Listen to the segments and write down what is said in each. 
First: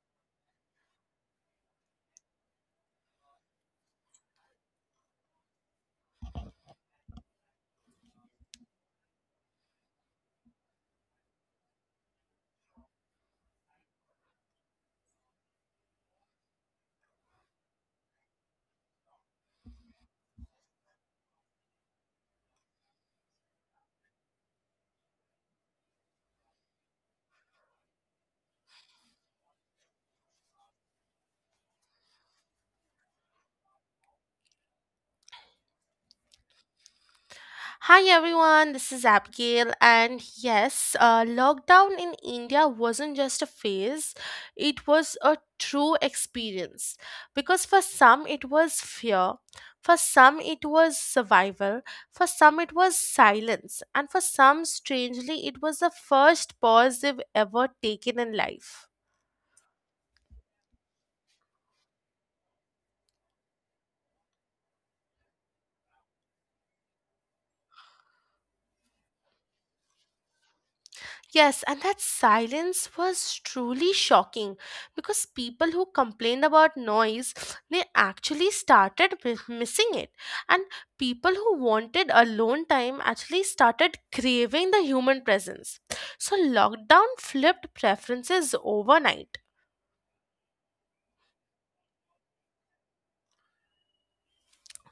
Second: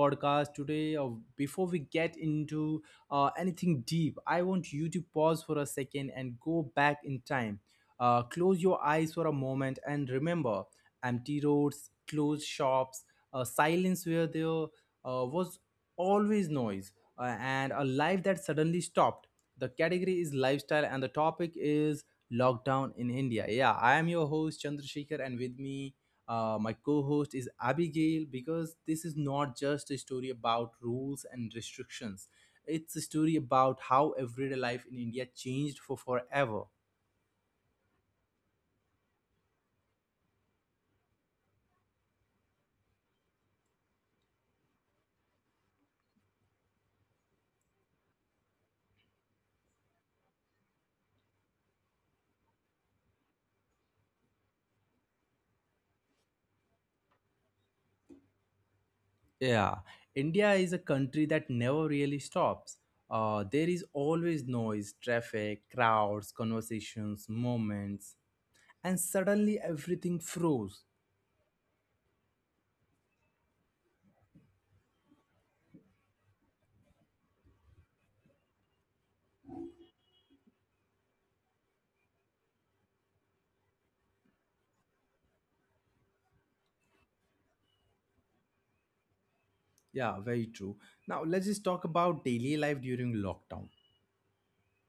podcast today. Before we get into anything deep, I want you to pause for a second and go back in time. Close your eyes for a moment and remember empty roads, closed shops, silence where there was always noise, and a life that suddenly stopped. The category is lifestyle, and the topic is lockdown in India. Yeah, I am your host Chandrasekhar, and with me my co-host is Abigail, because this is not just a story about rules and restrictions. It's a story about how everyday life in India changed for forever. Hi everyone, this is Abigail, and yes, lockdown in India wasn't just a phase, it was a true experience. Because for some it was fear, for some it was survival, for some it was silence, and for some, strangely, it was the first pause they've ever taken in life. Yeah, India is a country that never really stops. There is always noise, traffic, crowds, conversations, moments, and suddenly everything froze. Yes, and that silence was truly shocking because people who complained about noise, they actually started missing it. And people who wanted alone time actually started craving the human presence. So lockdown flipped preferences overnight. Yeah, very true. Now let's just talk about daily life during lockdown.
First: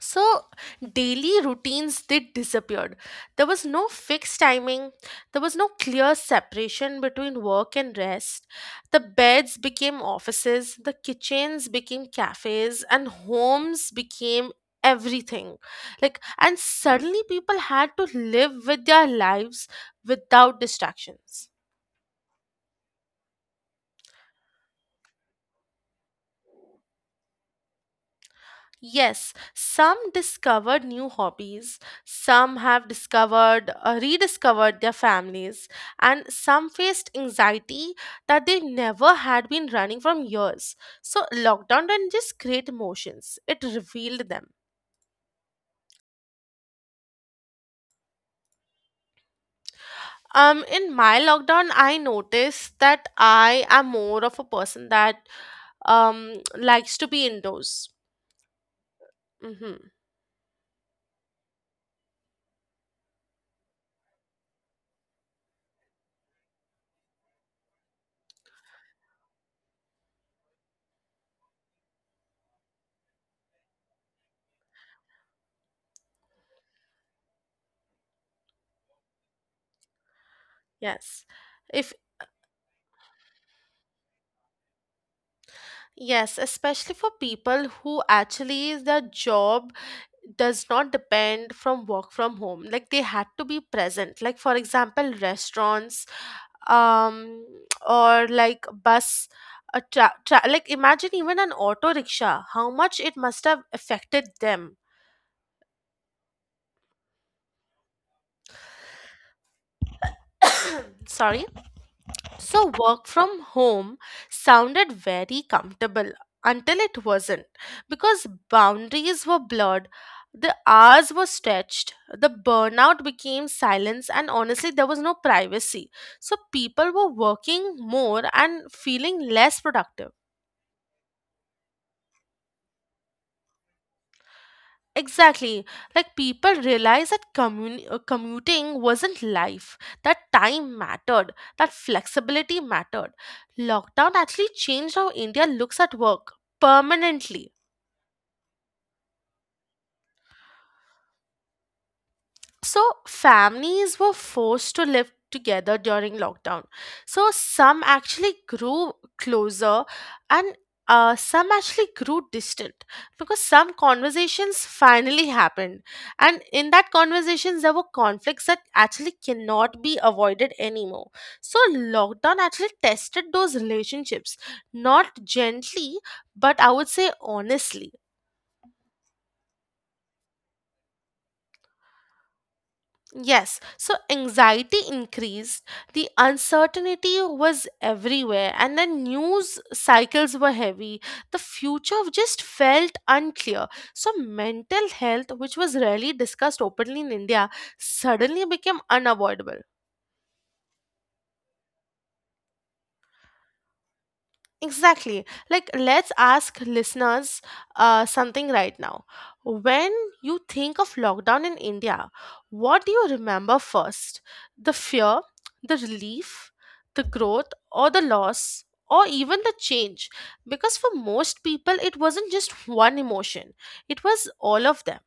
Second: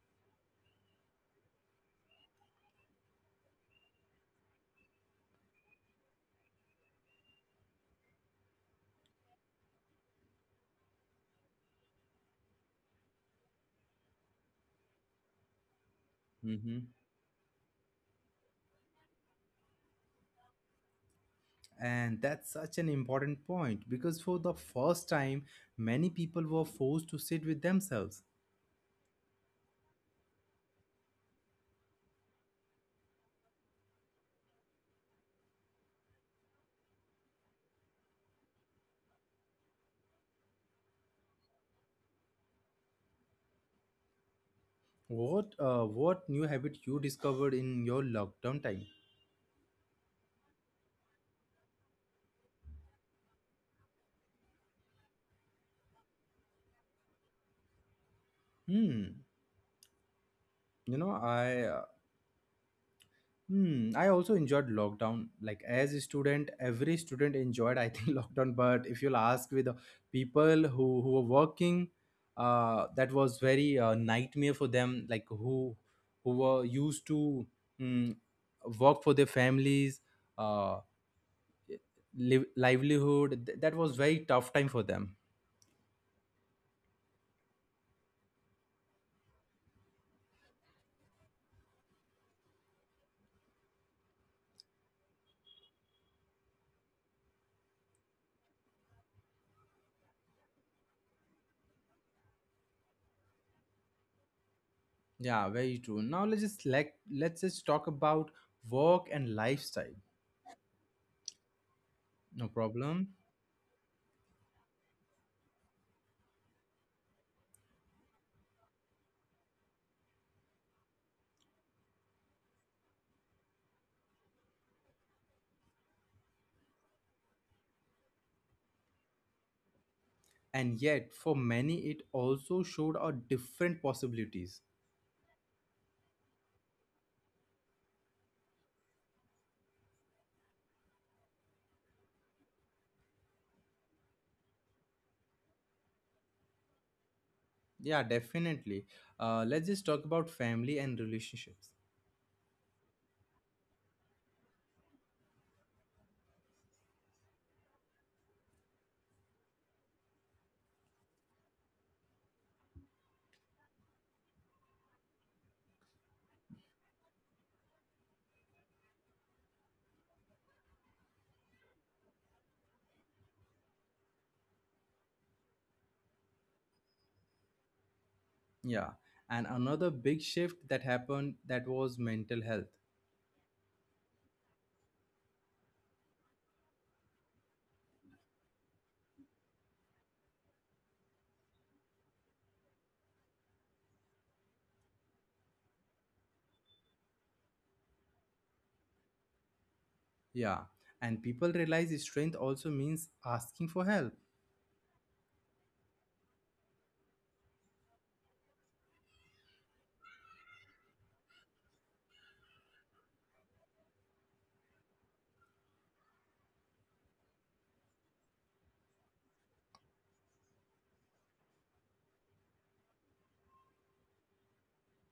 So, daily routines did disappeared. There was no fixed timing. There was no clear separation between work and rest. The beds became offices, the kitchens became cafes, and homes became everything. Like, and Mm-hmm. suddenly people had to live with their lives without distractions. And that's such an important point because for the first time, many people were forced to sit with themselves. Yes, some discovered new hobbies, some have discovered, rediscovered their families, and some faced anxiety that they never had been running from years. So, lockdown didn't just create emotions, it revealed them. What what new habit you discovered in your lockdown time? In my lockdown, I noticed that I am more of a person that likes to be indoors. Hmm. Mm-hmm. You know, I also enjoyed lockdown. Like as a student, every student enjoyed, I think, lockdown. But if you'll ask with the people who were working, that was very nightmare for them. Like who were used to mm, work for their families, uh, Yes. If live, livelihood. Th- that was very tough time for them. Yes, especially for people who actually their job does not depend from work from home, like they had to be present, like for example restaurants, um or like bus, a like imagine even an auto rickshaw, how much it must have affected them. Yeah, very true. Now let's just talk about work and lifestyle. Sorry. No So, work problem. from home sounded very comfortable until it wasn't, because boundaries were blurred, the hours were stretched, the burnout became silence, and honestly, there was no privacy. So, people were working more and feeling less productive. And yet for many it also showed a different possibilities. Exactly. Like, people realized that commuting wasn't life, that time mattered, that flexibility mattered. Lockdown actually changed how India looks at work permanently. Yeah, definitely. Let's just talk about family and relationships. So, families were forced to live together during lockdown. So, some actually grew closer, and some actually grew distant because some conversations finally happened. And in that conversations, there were conflicts that actually cannot be avoided anymore. So, lockdown actually tested those relationships, not gently, but I would say honestly. Yeah, and another big shift that happened, that was mental health. Yes, so anxiety increased, the uncertainty was everywhere, and the news cycles were heavy. The future just felt unclear. So, mental health, which was rarely discussed openly in India, suddenly became unavoidable. Yeah, and people realize strength also means asking for help. Exactly. Like, let's ask listeners something right now. When you think of lockdown in India, what do you remember first? The fear, the relief, the growth, or the loss, or even the change? Because for most people, it wasn't just one emotion, it was all of them.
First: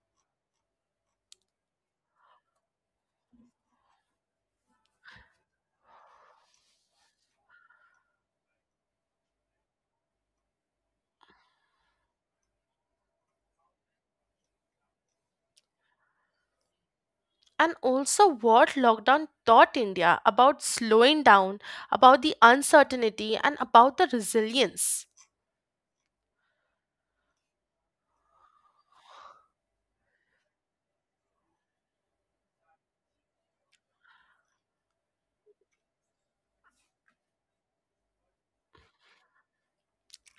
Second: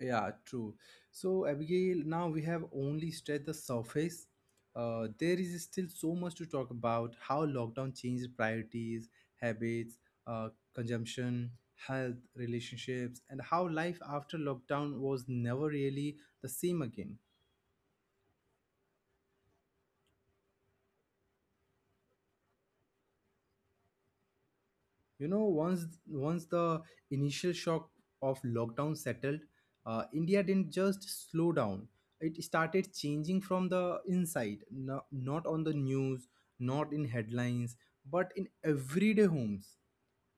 Yeah, true. So, Abigail, now we have only stressed the surface. There is still so much to talk about: how lockdown changed priorities, habits, consumption, health, relationships, and how life after lockdown was never really the same again. And also, what lockdown taught India about slowing down, about the uncertainty, and about the resilience. You know, once the initial shock of lockdown settled, India didn't just slow down, it started changing from the inside. No, not on the news, not in headlines, but in everyday homes.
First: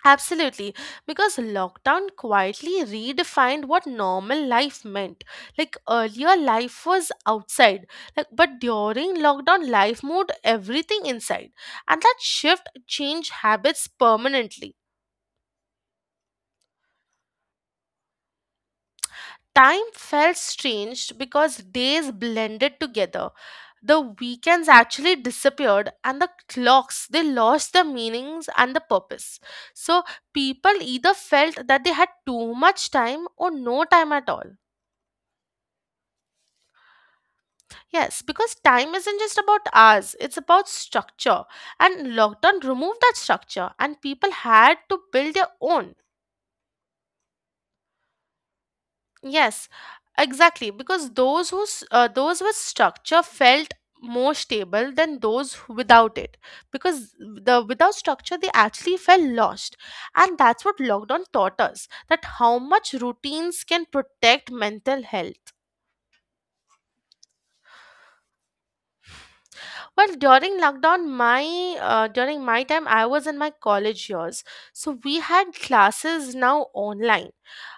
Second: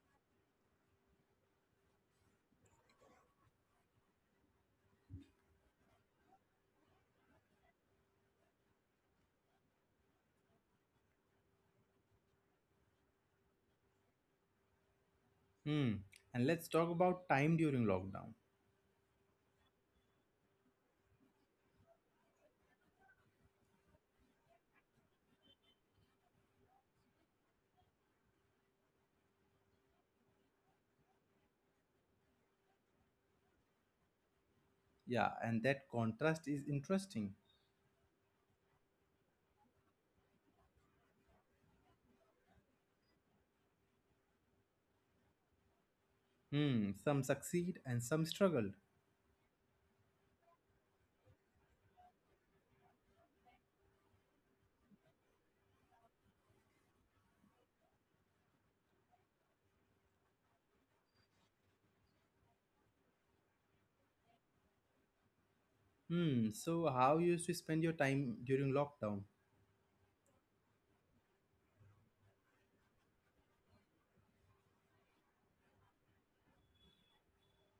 Absolutely, because lockdown quietly redefined what normal life meant. Like earlier, life was outside, like, but during lockdown, life moved everything inside, and that shift changed habits permanently. Hmm. And let's talk about time during lockdown. Time felt strange because days blended together. The weekends actually disappeared and the clocks, they lost the meanings and the purpose. So people either felt that they had too much time or no time at all. Yeah, and that contrast is interesting. Yes, because time isn't just about hours, it's about structure. And lockdown removed that structure and people had to build their own. Hmm. Some succeed and some struggled. Yes, exactly. Because those with structure felt more stable than those who- without it. Because the without structure, they actually felt lost, and that's what lockdown taught us, that how much routines can protect mental health. Hmm. So how you used to spend your time during lockdown? Well, during lockdown, my during my time, I was in my college years, so we had classes now online.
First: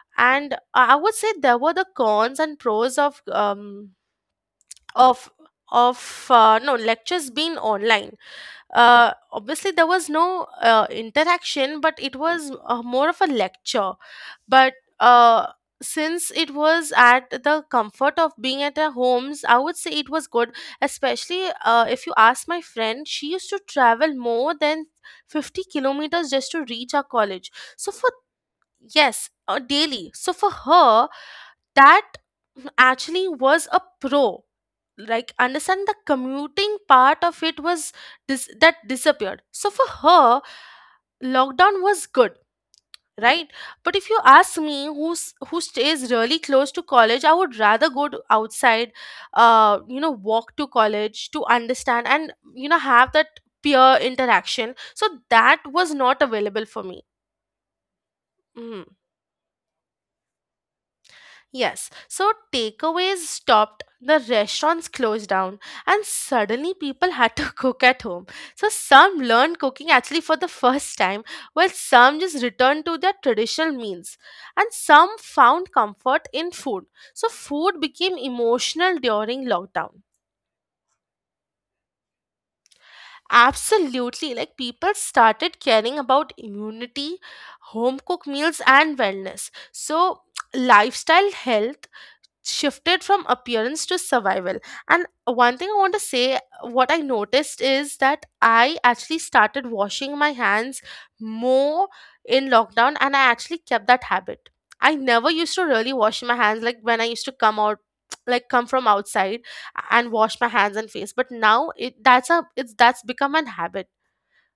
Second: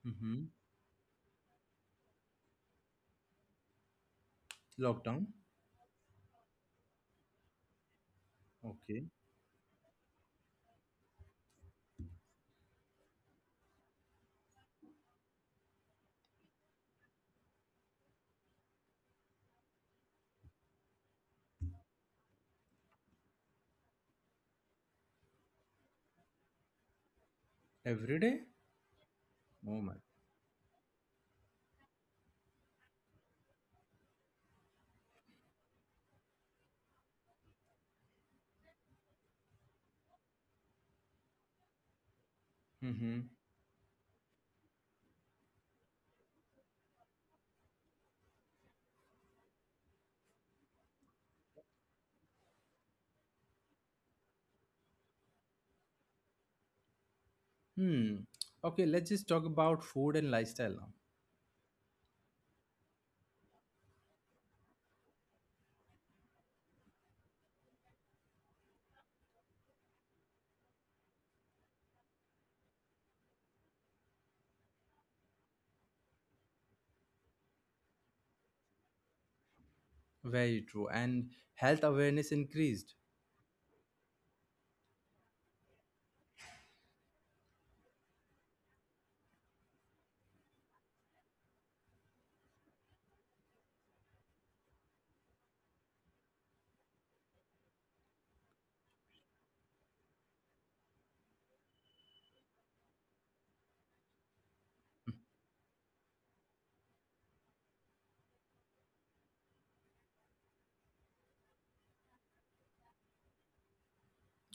Mm-hmm. And I would say there were the cons and pros of Lockdown. of no lectures being online. Okay. Obviously there was no interaction, but it was more of a lecture, but uh, since it was at the comfort of being at our homes, I would say it was good, especially if you ask my friend, she used to travel more than 50 kilometers just to reach our college, so for Every day. yes, Oh my. daily, so for her, that actually was a pro. Like, understand the commuting part of it was that disappeared, so for her lockdown was good, Mm-hmm. right. But if you ask me, who stays really close to college, I would rather go to outside, you know, walk to college to understand and, you know, have that peer interaction, so that was not available for me. Hmm. Mhm. Okay, let's just talk about food and lifestyle now. Yes, so takeaways stopped, the restaurants closed down, and suddenly people had to cook at home. So some learned cooking actually for the first time, while some just returned to their traditional meals, and some found comfort in food. So food became emotional during lockdown. Very true. And health awareness increased. Absolutely, like people started caring about immunity, home cooked meals, and wellness. So lifestyle health shifted from appearance to survival, and one thing I want to say, what I noticed is that I actually started washing my hands more in lockdown, and I actually kept that habit. I never used to really wash my hands, like when I used to come out, like come from outside, and wash my hands and face, but now it that's a it's that's become an habit.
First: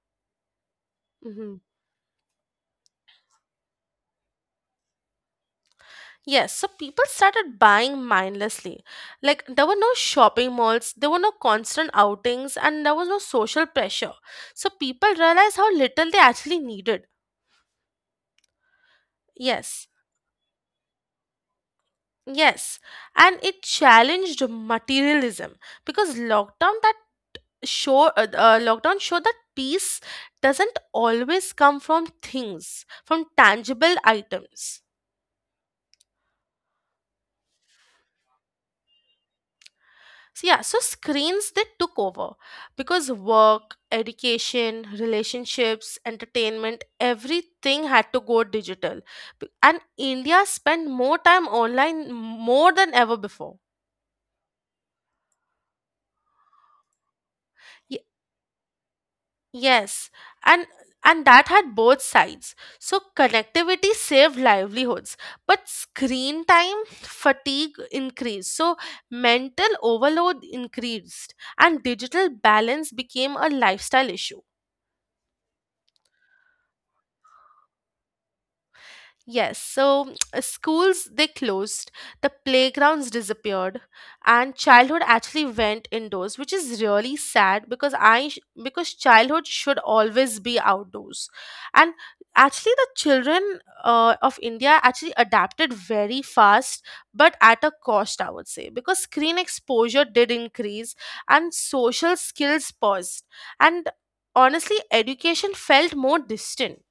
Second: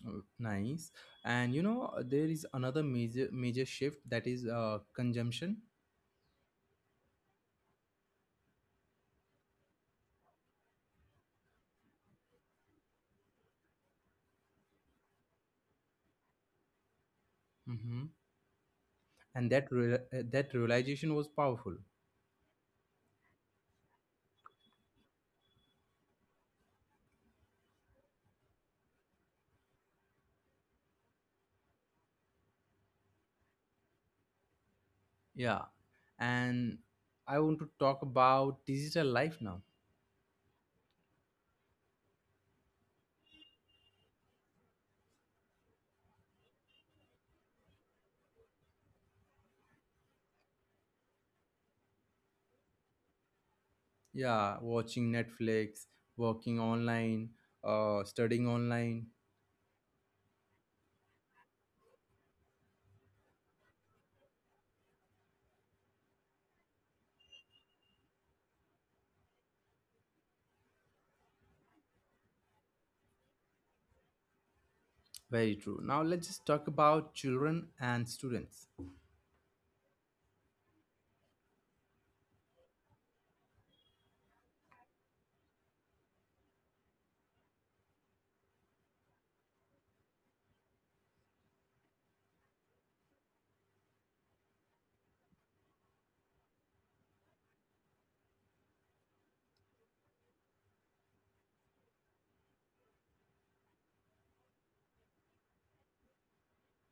Oh, nice. And Hmm. you know, there is another major major shift, that is consumption. Yes, so people started buying mindlessly. Like, there were no shopping malls, there were no constant outings, and there was no social pressure. So people realized how little they actually needed. Mm-hmm. And that Yes, that realization was powerful. yes. And it challenged materialism because lockdown showed that peace doesn't always come from things, from tangible items. Yeah. And I want to talk about digital life now. So yeah, so screens, they took over because work, education, relationships, entertainment, everything had to go digital. And India spent more time online, more than ever before. Yeah, watching Netflix, working online, Y- studying online. yes. And and that had both sides. So connectivity saved livelihoods, but screen time fatigue increased. So mental overload increased and digital balance became a lifestyle issue. Very true. Now let's just talk about children and students. Yes, so schools, they closed, the playgrounds disappeared, and childhood actually went indoors, which is really sad because because childhood should always be outdoors, and actually the children of India actually adapted very fast, but at a cost, I would say, because screen exposure did increase and social skills paused, and honestly, education felt more distant.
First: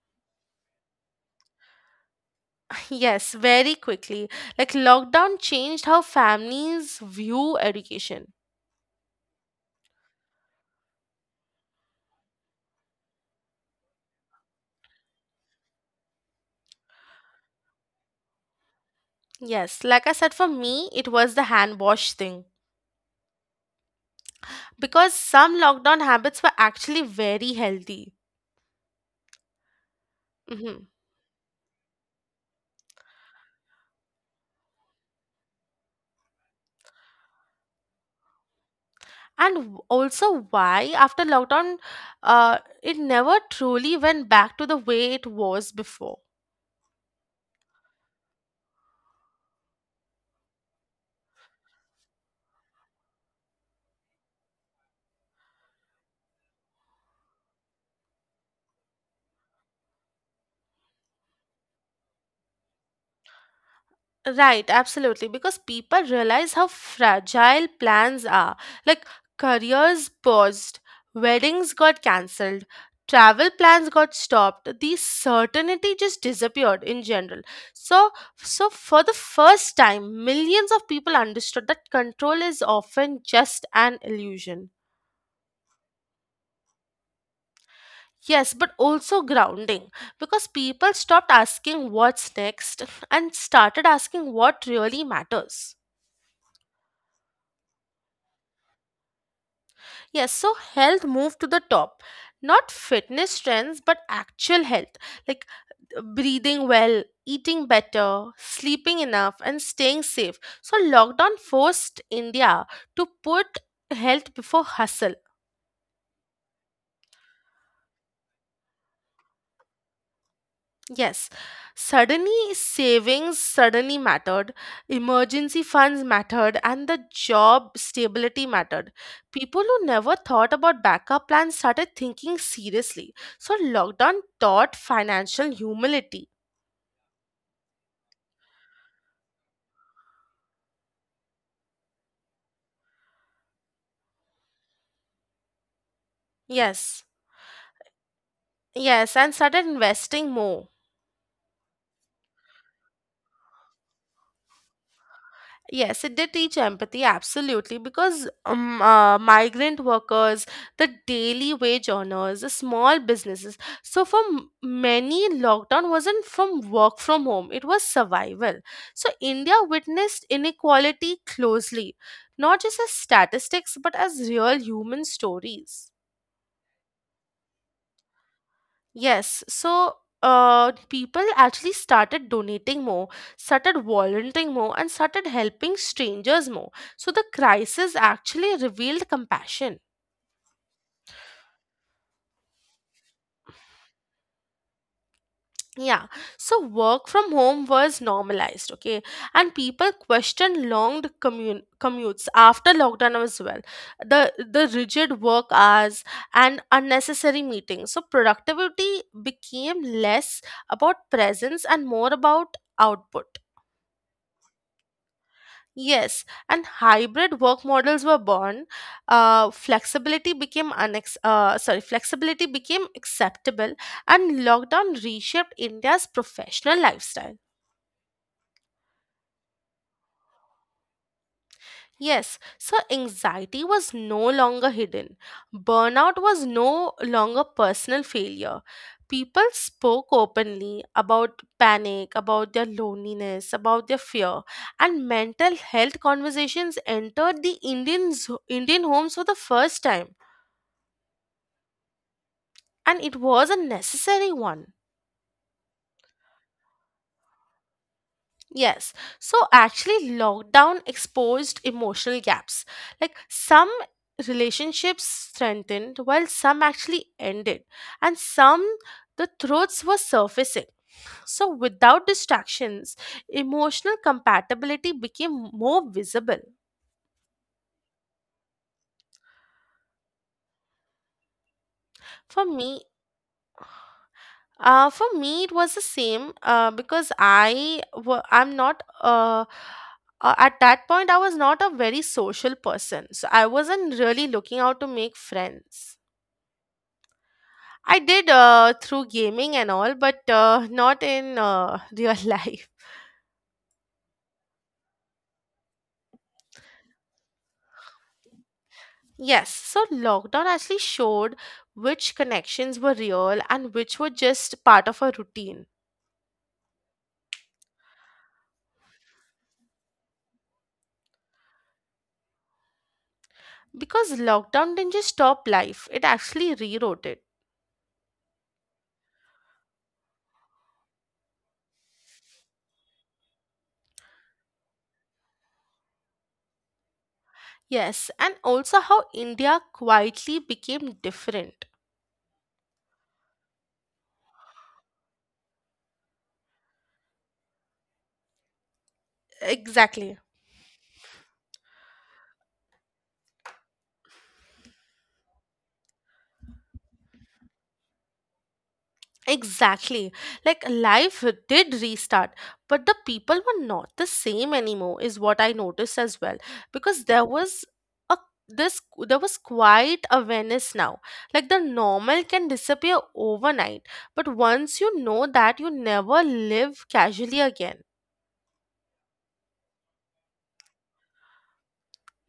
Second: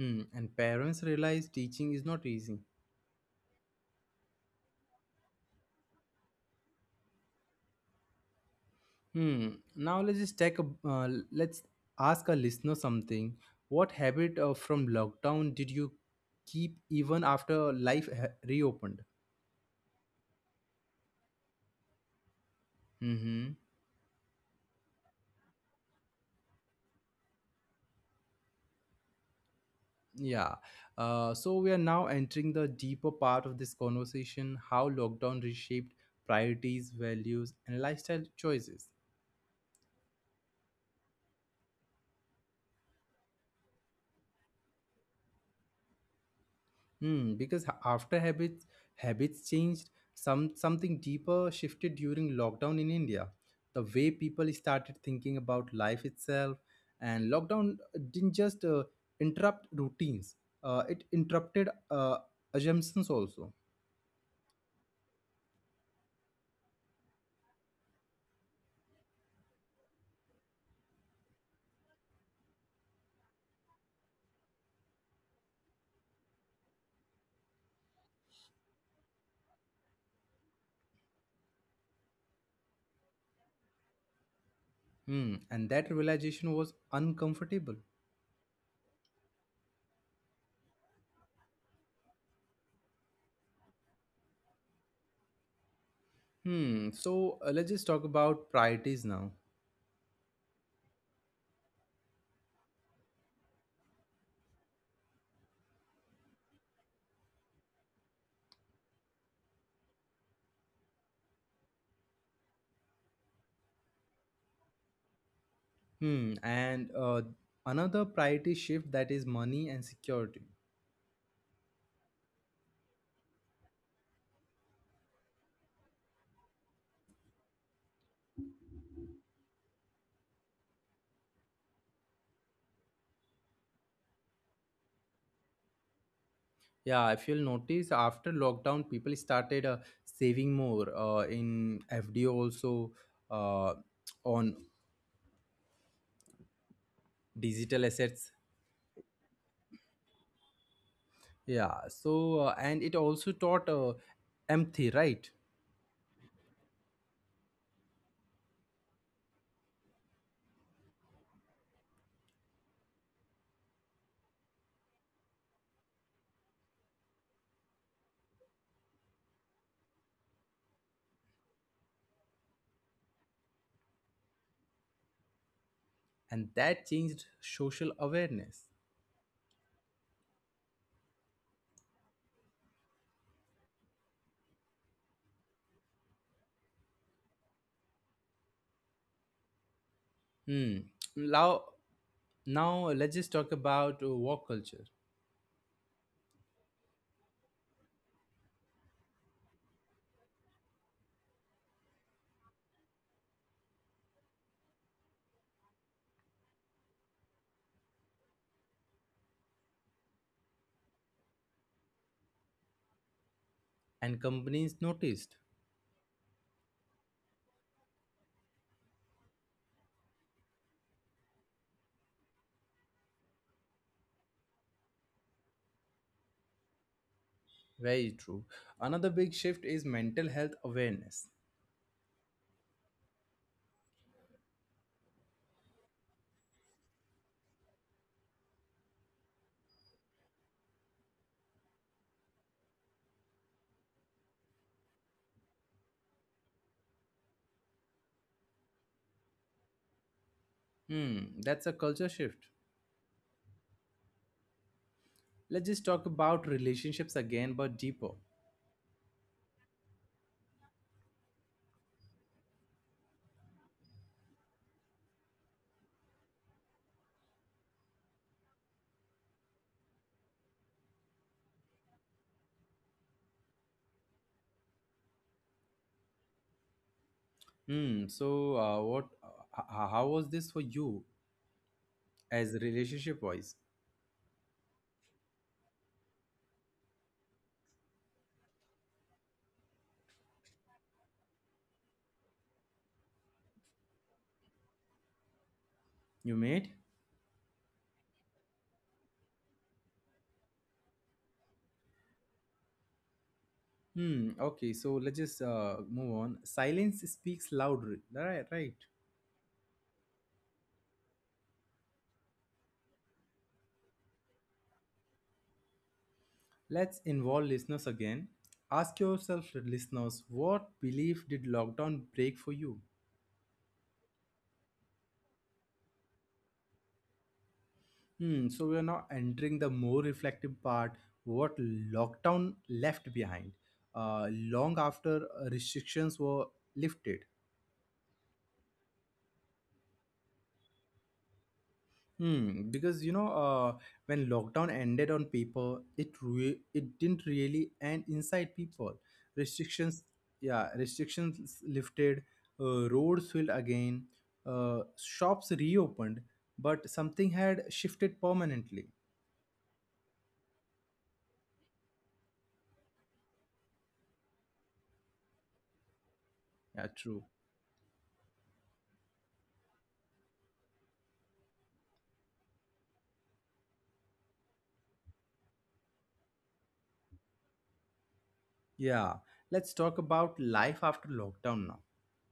Hmm. And parents realize teaching is not easy. Yes, very quickly. Like lockdown changed how families view education. Hmm. Now let's just take a let's ask our listener something. What habit from lockdown did you keep even after life reopened? Yes, like I said, for me, it was the hand wash thing Mm-hmm. because some lockdown habits were actually very healthy. Yeah. Hmm. So we are now entering the deeper part of this conversation: how lockdown reshaped priorities, values, and lifestyle choices. And also, why after lockdown, uh, it never truly went back to the way it was before. Hmm, because after habits changed, some something deeper shifted during lockdown in India. The way people started thinking about life itself, and lockdown didn't just interrupt routines; it interrupted assumptions also. Right, absolutely. Because people realize how fragile plans are. Like, careers paused, weddings got cancelled, travel plans got stopped. The certainty just disappeared in general. So, so, for the first time, millions of people understood that control is often just an illusion. Hmm, and that realization was uncomfortable. Yes, but also grounding, because people stopped asking what's next and started asking what really matters. Hmm, so let's just talk about priorities now. Yes, so health moved to the top. Not fitness trends, but actual health. Like breathing well, eating better, sleeping enough, and staying safe. So, lockdown forced India to put health before hustle. Hmm, and another priority shift, that is money and security. Yes, suddenly savings suddenly mattered, emergency funds mattered, and the job stability mattered. People who never thought about backup plans started thinking seriously. So, lockdown taught financial humility. Yeah, if you'll notice, after lockdown, people started saving more in FDO also, uh, on Yes, digital assets. yes, and started investing more. Yeah, so and it also taught empathy, right? Yes, it did teach empathy, absolutely, because migrant workers, the daily wage earners, the small businesses. So, for many, lockdown wasn't from work from home, it was survival. So, India witnessed inequality closely, not just as statistics, but as real human stories. And that changed social awareness. Yes, so people actually started donating more, started volunteering more, and started helping strangers more. So the crisis actually revealed compassion. Hmm. Now, now let's just talk about work culture. Yeah, so work from home was normalized, okay, and people questioned long commutes after lockdown as well. The rigid work hours and unnecessary meetings. So productivity became less about presence and more about output. And companies noticed. Yes, and hybrid work models were born. Flexibility became acceptable, and lockdown reshaped India's professional lifestyle. Very true. Another big shift is mental health awareness. Yes, so anxiety was no longer hidden. Burnout was no longer personal failure. People spoke openly about panic, about their loneliness, about their fear, and mental health conversations entered the Indian homes for the first time. Hmm, that's a culture shift. And it was a necessary one. Let's just talk about relationships again, but deeper. Yes. So actually, lockdown exposed emotional gaps. Like, some relationships strengthened while some actually ended, and some the truths were surfacing. So without distractions, emotional compatibility became more visible. Hmm, so what how was this for you, For as me. relationship wise? For me, it was the same because I'm not at that point I was not a very social person, so I wasn't really looking out to make friends. You made. I did through gaming and all, but not in real life. Hmm, okay, so let's just move on. Silence speaks louder, right? Right, Yes, so lockdown actually showed which connections were real and which were just part of a routine. let's involve listeners again. Ask yourself, listeners: what belief did lockdown break for you? Because lockdown didn't just stop life, it actually rewrote it. Hmm, so we are now entering the more reflective part, what lockdown left behind, uh, long after restrictions were lifted. Yes, and also how India quietly became different. Hmm, because you know, when lockdown ended on paper, it didn't really end inside people. Restrictions, Exactly. yeah, restrictions lifted, roads filled again, shops reopened, but something had shifted permanently. Exactly. Like life did restart, but the people were not the same anymore is what I noticed as well Yeah, because true. A this there was quite awareness now. Like the normal can disappear overnight, but once you know that you never live casually again. Yeah, let's talk about life after lockdown now.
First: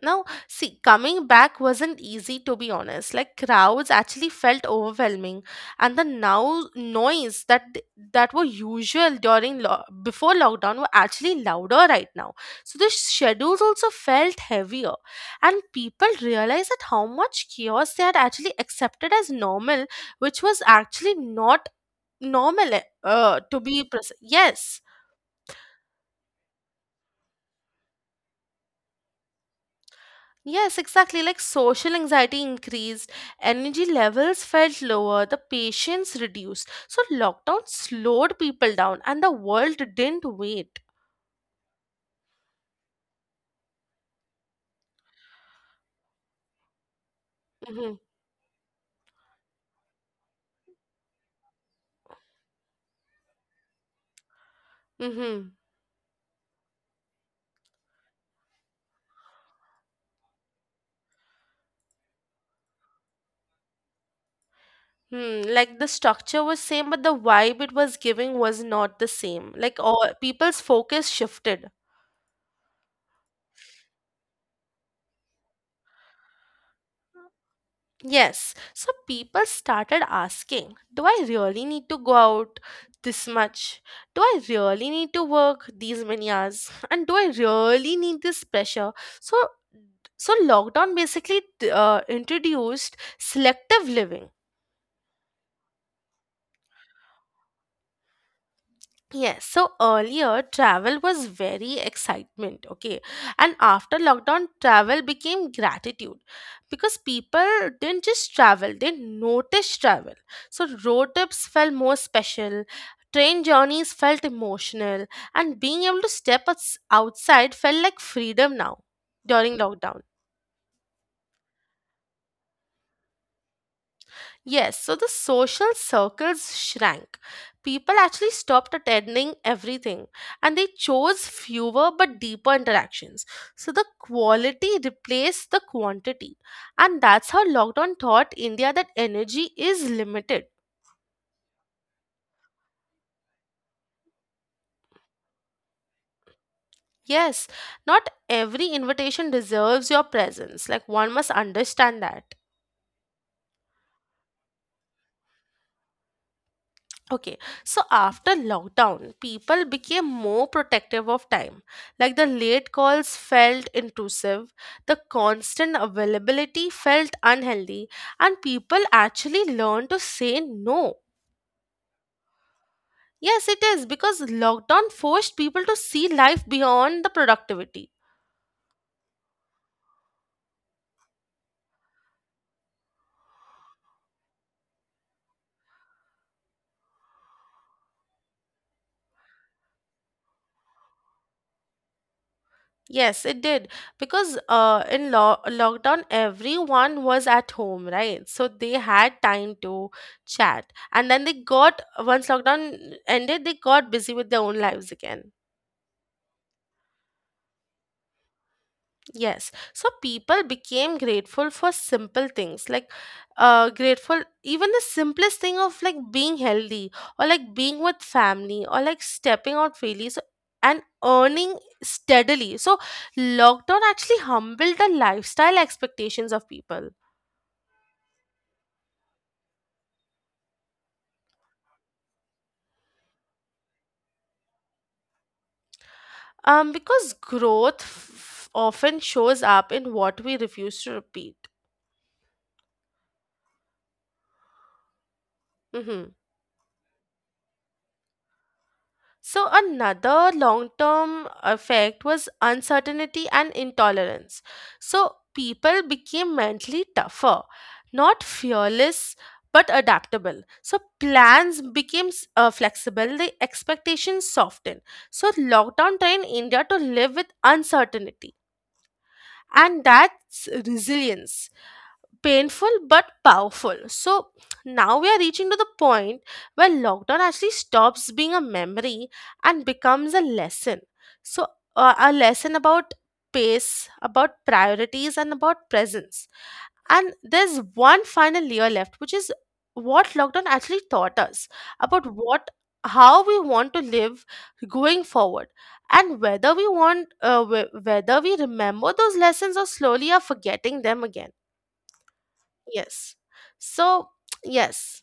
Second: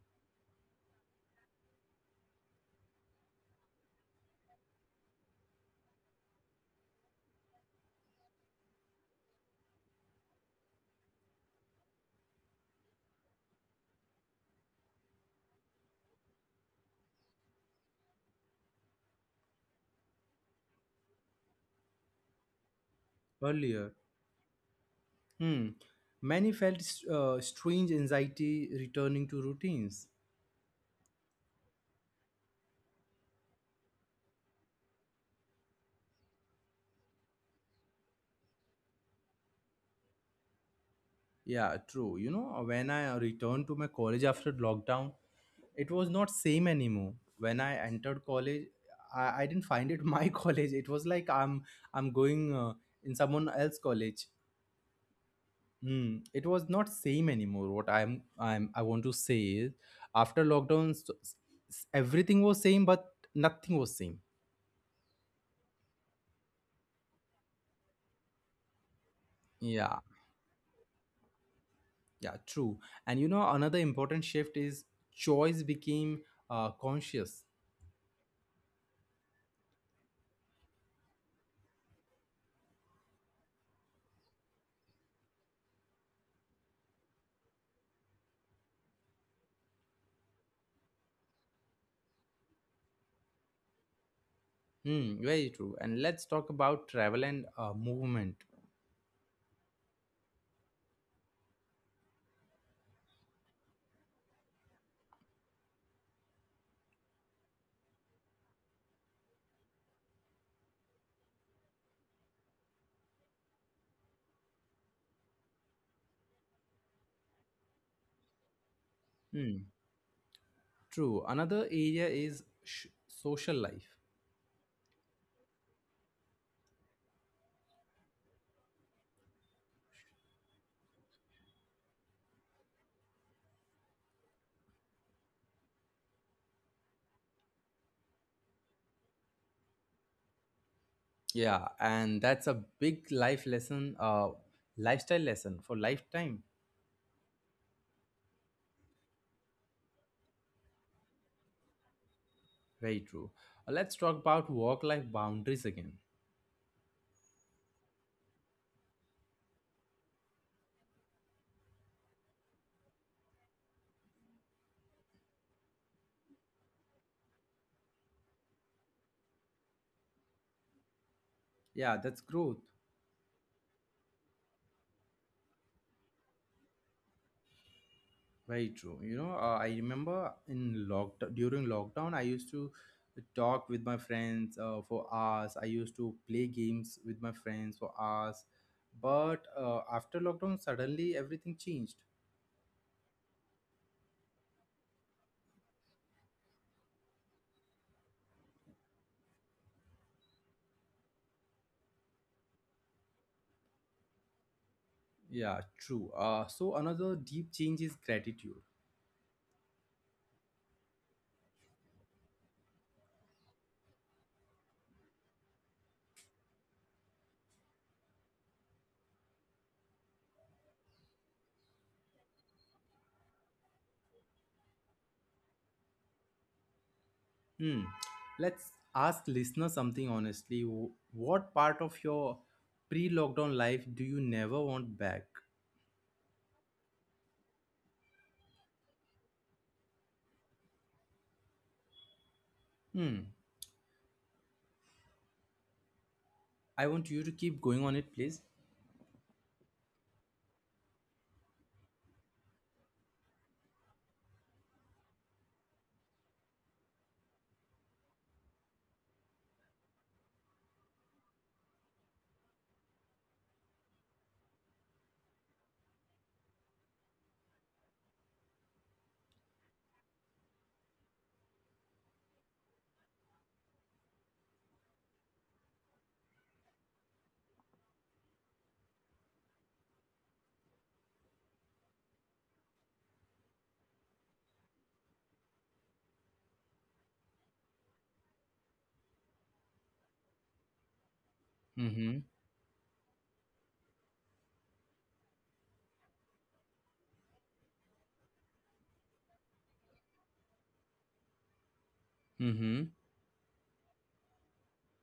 Now, see, coming back wasn't easy to be honest. Like crowds actually felt overwhelming, and the now noise that were usual during before lockdown were actually louder right now. So the schedules also felt heavier, and people realized that how much chaos they had actually accepted as normal, which was actually not normal. To be Earlier. precise, yes. Hmm. Many felt strange anxiety returning to routines. Yes, exactly. Like social anxiety increased, energy levels felt lower, the patience reduced. So lockdown slowed people down and the world didn't wait. Yeah, true. You know, when I returned to my college after lockdown, it was not same anymore. When I Mm-hmm. entered college, I didn't find it my college. It was like I'm I'm going in someone else college. Mm-hmm. Hmm. It was not same anymore. What I want to say is, after lockdown, s- s- everything was same, but nothing was same. Hmm. Like the structure was same, but the vibe it was giving was not the same. Like Yeah, all people's focus shifted. yeah, true. And you know, another important shift is choice became conscious. Yes, so people started asking, do I really need to go out this much? Do I really need to work these many hours? And do I really need this pressure? So so lockdown basically introduced selective living. Hmm, very true. And let's talk about travel and movement. Yes, so earlier travel was very excitement, okay? And after lockdown, travel became gratitude because people didn't just travel, they noticed travel. So road trips felt more special, train journeys felt emotional, and being able to step outside felt like freedom now during Hmm, lockdown. true. Another area is sh- social life. Yes, so the social circles shrank. People actually stopped attending everything and they chose fewer but deeper interactions. So the quality replaced the quantity. And that's how lockdown taught India that energy is limited. Yeah, and that's a big life lesson, lifestyle lesson for lifetime. Yes, not every invitation deserves your presence. Like one must understand that. Very true. Let's talk about work life boundaries again. Okay, so after lockdown, people became more protective of time. Like the late calls felt intrusive, the constant availability felt unhealthy, and people actually learned to say no. Yeah, that's growth. Yes, it is because lockdown forced people to see life beyond the productivity. Very true. You know, I remember in lock during lockdown, I used to talk with my friends for hours. I used to play games with my friends for hours. But after lockdown, suddenly everything changed. Yes, it did. Because in lockdown, everyone was at home, right? So they had time to chat. And then they got, once lockdown ended, they got busy with their own lives again. Yeah, true. So another deep change is gratitude. Yes. So people became grateful for simple things like grateful even the simplest thing of like being healthy or like being with family or like stepping out freely so, and earning steadily. So lockdown actually humbled the lifestyle expectations of people. Hmm. Let's ask listener something honestly. What part of your pre-lockdown life do you never want back? Because growth often shows up in what we refuse to repeat. Hmm. Mhm. I want you to keep going on it, please. So, another long term effect was uncertainty and intolerance. So, people became mentally tougher, not fearless but adaptable. So, plans became flexible, the expectations softened. So, lockdown trained India to live with uncertainty, and that's resilience, painful but powerful. So now we are reaching to the point where lockdown actually stops being a memory and becomes a lesson. So a lesson about pace, about priorities, and about presence. And there's one final layer left, which is what lockdown actually taught us about Mm-hmm. what how we want to live going forward, and whether we remember those lessons or slowly are forgetting them again. Mm-hmm. Yes. So yes.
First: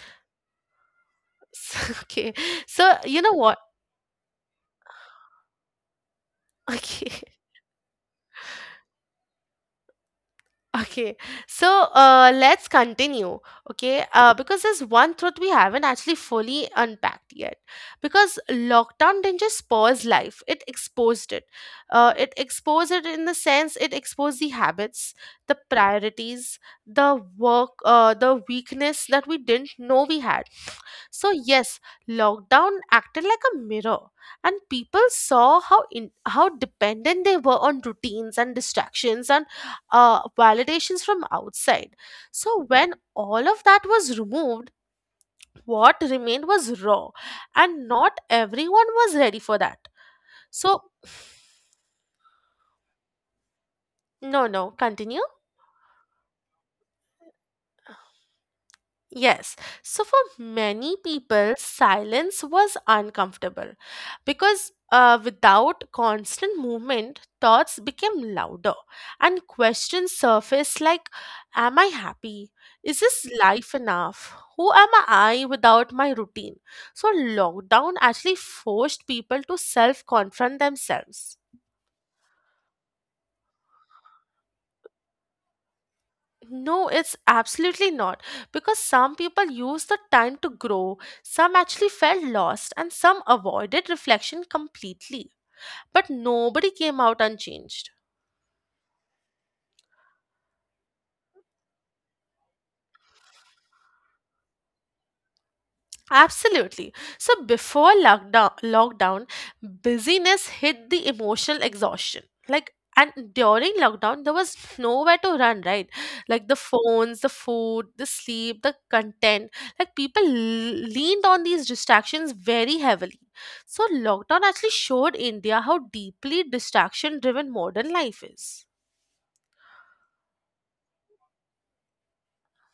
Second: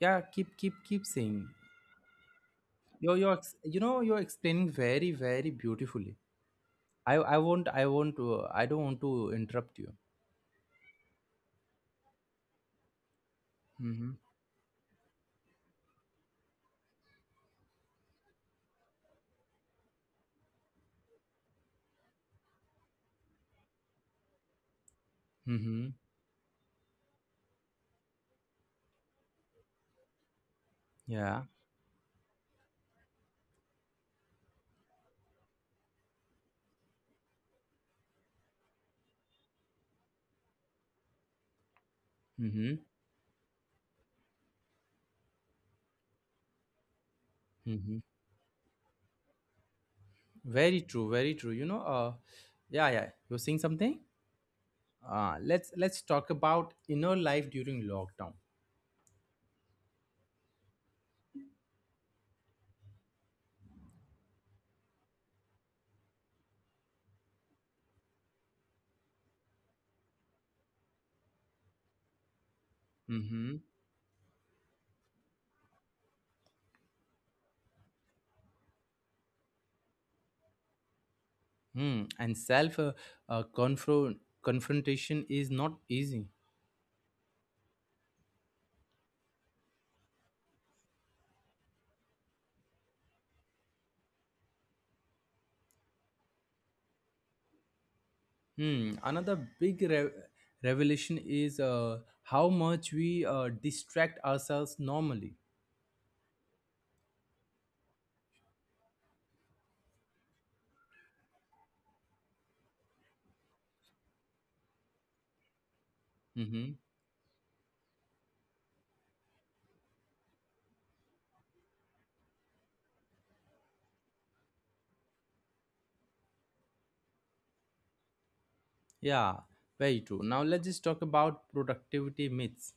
Yeah, keep saying. Okay. So You're you know you're ex- what? you know you're explaining very very beautifully. Okay. I won't I don't want to interrupt you. Okay, so let's continue. Okay, Mm-hmm. Because there's one truth we haven't actually fully unpacked yet. Because lockdown didn't just pause life, it exposed it. It exposed it in the sense it exposed the habits, the Mm-hmm. priorities, the work, the weakness that we didn't know we had. So, Yeah. yes, lockdown acted like a mirror, and people saw how dependent they were on routines and distractions and validations from outside. So, Mm-hmm. when all of that was removed, what remained was raw, and Mm-hmm. not everyone was ready for that. Very So, true. Very true. You know. Yeah. Yeah. You're saying something. no, no, continue. Let's talk about inner life during lockdown. Yes. So for many people, silence was uncomfortable because without constant movement, thoughts became louder and questions surfaced like, am I happy? Is this Mm-hmm. life enough? Who am I without my routine? So, lockdown actually forced people to self confront themselves. Mm. And self confrontation is not easy. No, it's absolutely not. Because some people use the time to grow, some actually felt lost, and some avoided reflection completely. But nobody came out unchanged. Hmm. Another big revelation is how much we distract ourselves normally. Absolutely. So before lockdown, busyness hit the emotional exhaustion. Like, and during lockdown, there was nowhere to run, right? Like the Mm-hmm. phones, the food, the sleep, the content. Like people leaned on these distractions very heavily. So lockdown actually showed India how deeply distraction-driven modern life is. Yeah, very true. Now let's just talk about productivity myths.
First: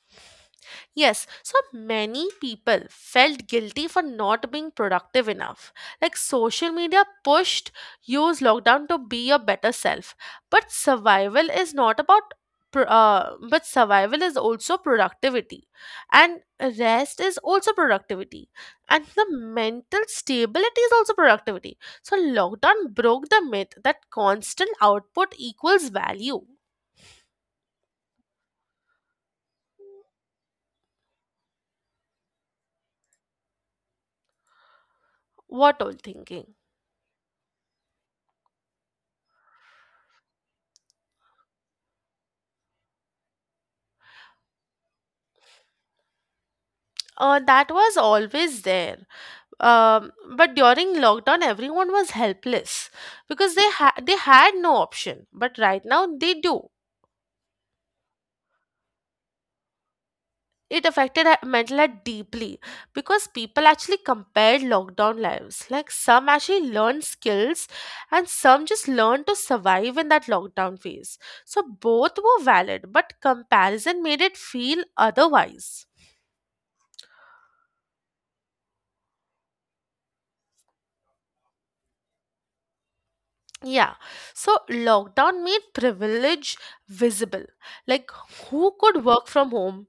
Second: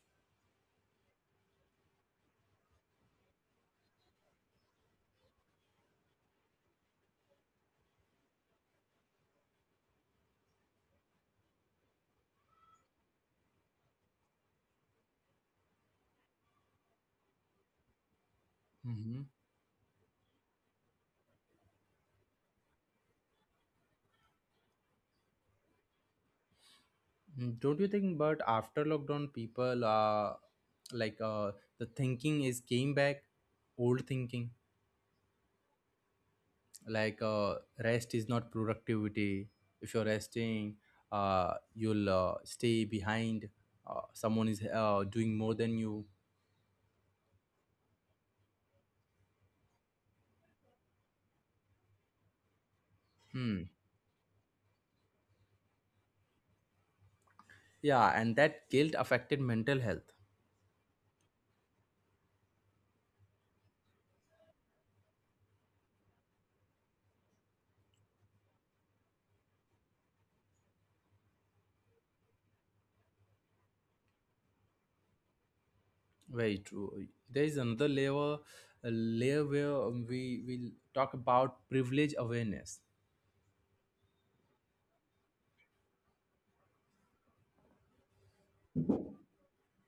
Yes, so many people felt guilty for not being productive enough. Like social media pushed use lockdown to be your better self. But survival is not about but survival is also productivity, and rest is also productivity, and Mm-hmm. the mental stability is also productivity. So lockdown broke the myth that constant output equals value. Mm, don't you think? But after lockdown, people like uh, the thinking is came back, old thinking, What all thinking? like rest is not productivity. If you're resting, you'll stay behind. Someone is doing more than you. That was always there. Um, but during lockdown, everyone was helpless because Hmm. they had no option, but right now they do. Yeah, and that guilt affected mental health. It affected mental health deeply because people actually compared lockdown lives, like some actually learned skills and some just learned to survive in that lockdown phase. So both were valid, but comparison made it feel otherwise. Very true. There is another layer, a layer where we will talk about privilege awareness. Yeah, so lockdown made privilege visible. Like, who could work from home?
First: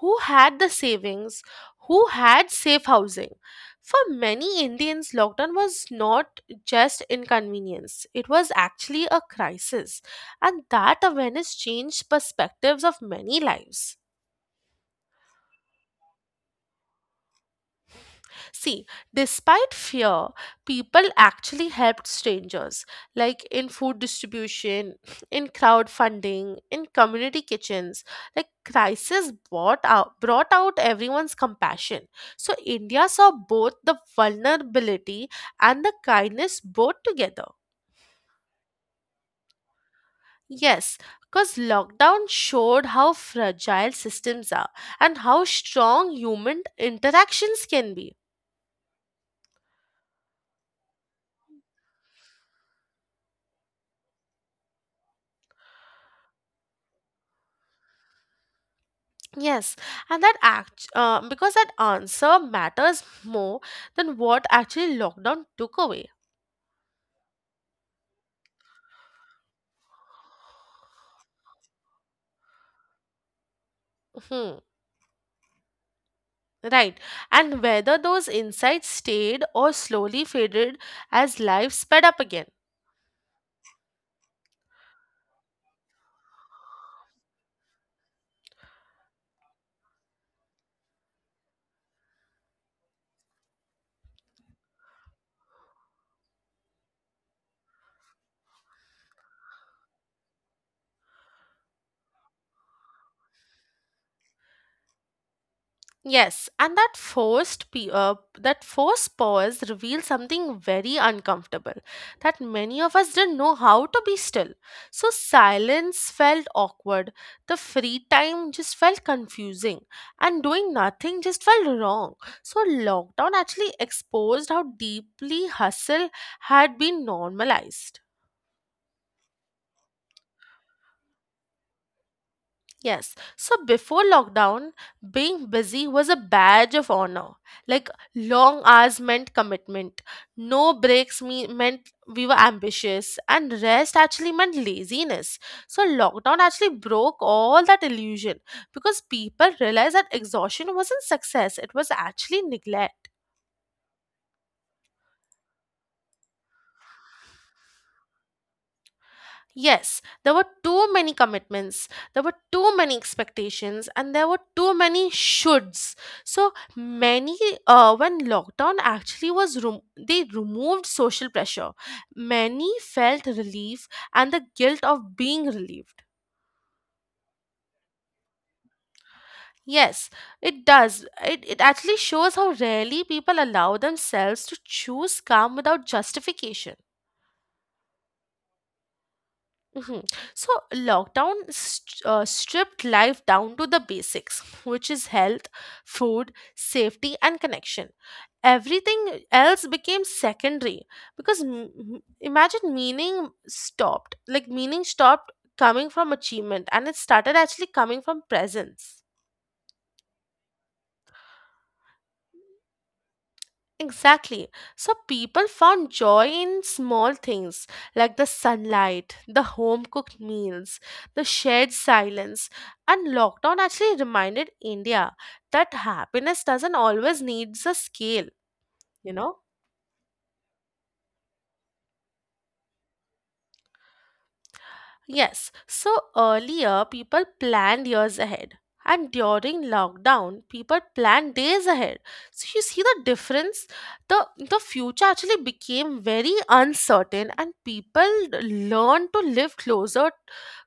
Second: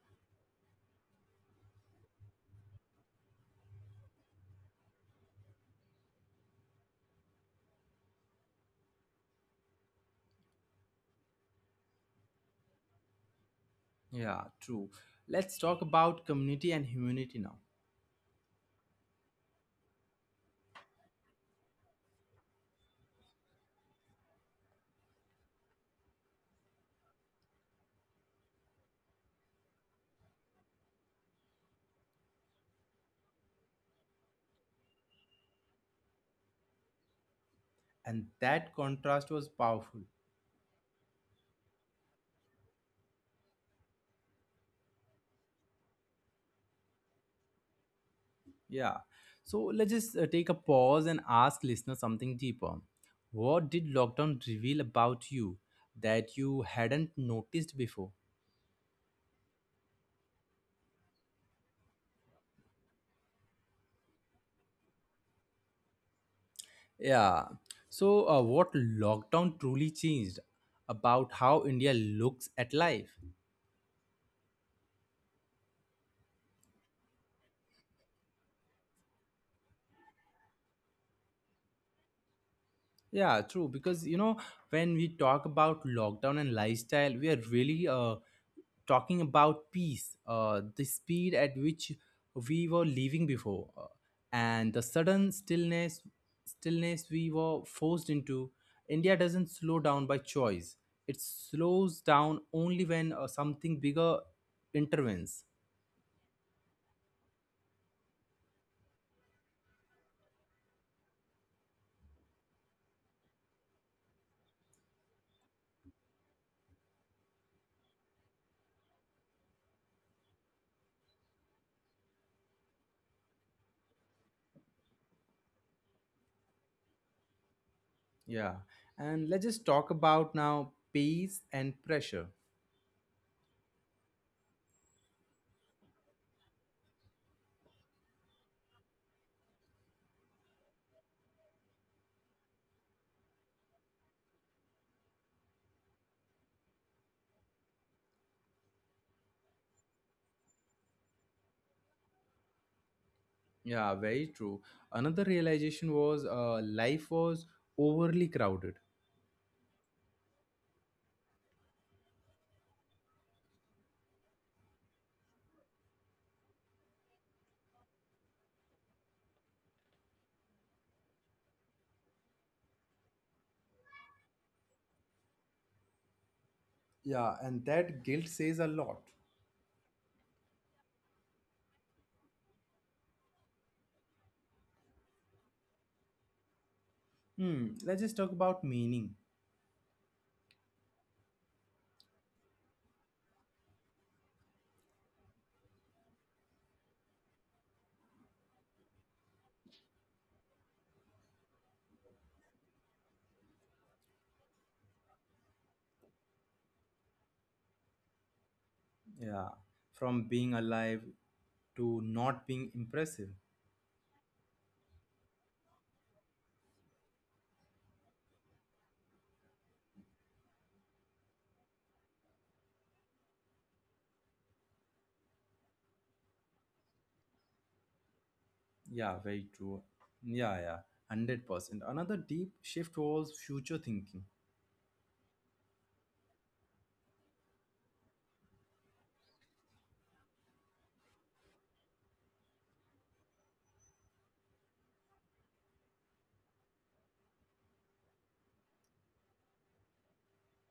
Who had the savings? Who had safe housing? For many Indians, lockdown was not just inconvenience, it was actually a crisis. And that awareness changed perspectives of many lives. Yeah, true. Let's talk about community and humanity now. See, despite fear, people actually helped strangers, like in food distribution, in crowdfunding, in community kitchens. Like crisis brought out everyone's compassion. So India saw both the vulnerability and the kindness both together. And that contrast was powerful. Yes, because lockdown showed how fragile systems are and how strong human interactions can be. Yeah. So let's just take a pause and ask listeners something deeper. What did lockdown reveal about you that you hadn't noticed before? Yes, and that act because that answer matters more than what actually lockdown took away. Yeah. So, what lockdown truly changed about how India looks at life? Hmm. Right, and whether those insights stayed or slowly faded as life sped up again. Yeah, true. Because, you know, when we talk about lockdown and lifestyle, we are really talking about peace, the speed at which we were living before, and the sudden stillness, stillness we were forced into. India doesn't slow down by choice. It slows down only when something bigger intervenes. Yes, and that forced pause revealed something very uncomfortable that many of us didn't know how to be still. So silence felt awkward. The free time just felt confusing, and doing nothing just felt wrong. So lockdown actually exposed how deeply hustle had been normalized. Yeah, and let's just talk about now pace and pressure. Yes. So before lockdown, being busy was a badge of honor. Like long hours meant commitment. No breaks meant we were ambitious, and rest actually meant laziness. So lockdown actually broke all that illusion because people realized that exhaustion wasn't success, it was actually neglect. Yeah, very true. Another realization was life was overly crowded. Yes, there were too many commitments, there were too many expectations, and there were too many shoulds. So many, when lockdown actually they removed social pressure. Many felt relief and the guilt of being relieved. Yeah, and that guilt says a lot. Yes, it does. It actually shows how rarely people allow themselves to choose calm without justification. Hmm, let's just talk about meaning. Mhm. So, lockdown stripped life down to the basics, which is health, food, safety, and connection. Everything else became secondary because imagine meaning stopped. Like, meaning stopped coming from achievement and it started actually coming from presence. Yeah, from being alive to not being impressive. Exactly. So people found joy in small things like the sunlight, the home cooked meals, the shared silence. And lockdown actually reminded India that happiness doesn't always need a scale, you Yeah, know? very true. Yeah, yeah, 100%. Another deep shift was future thinking. Yes, so earlier people planned years ahead, and during lockdown, people planned days ahead. So you see the difference? The future actually became very uncertain, and people learned to live closer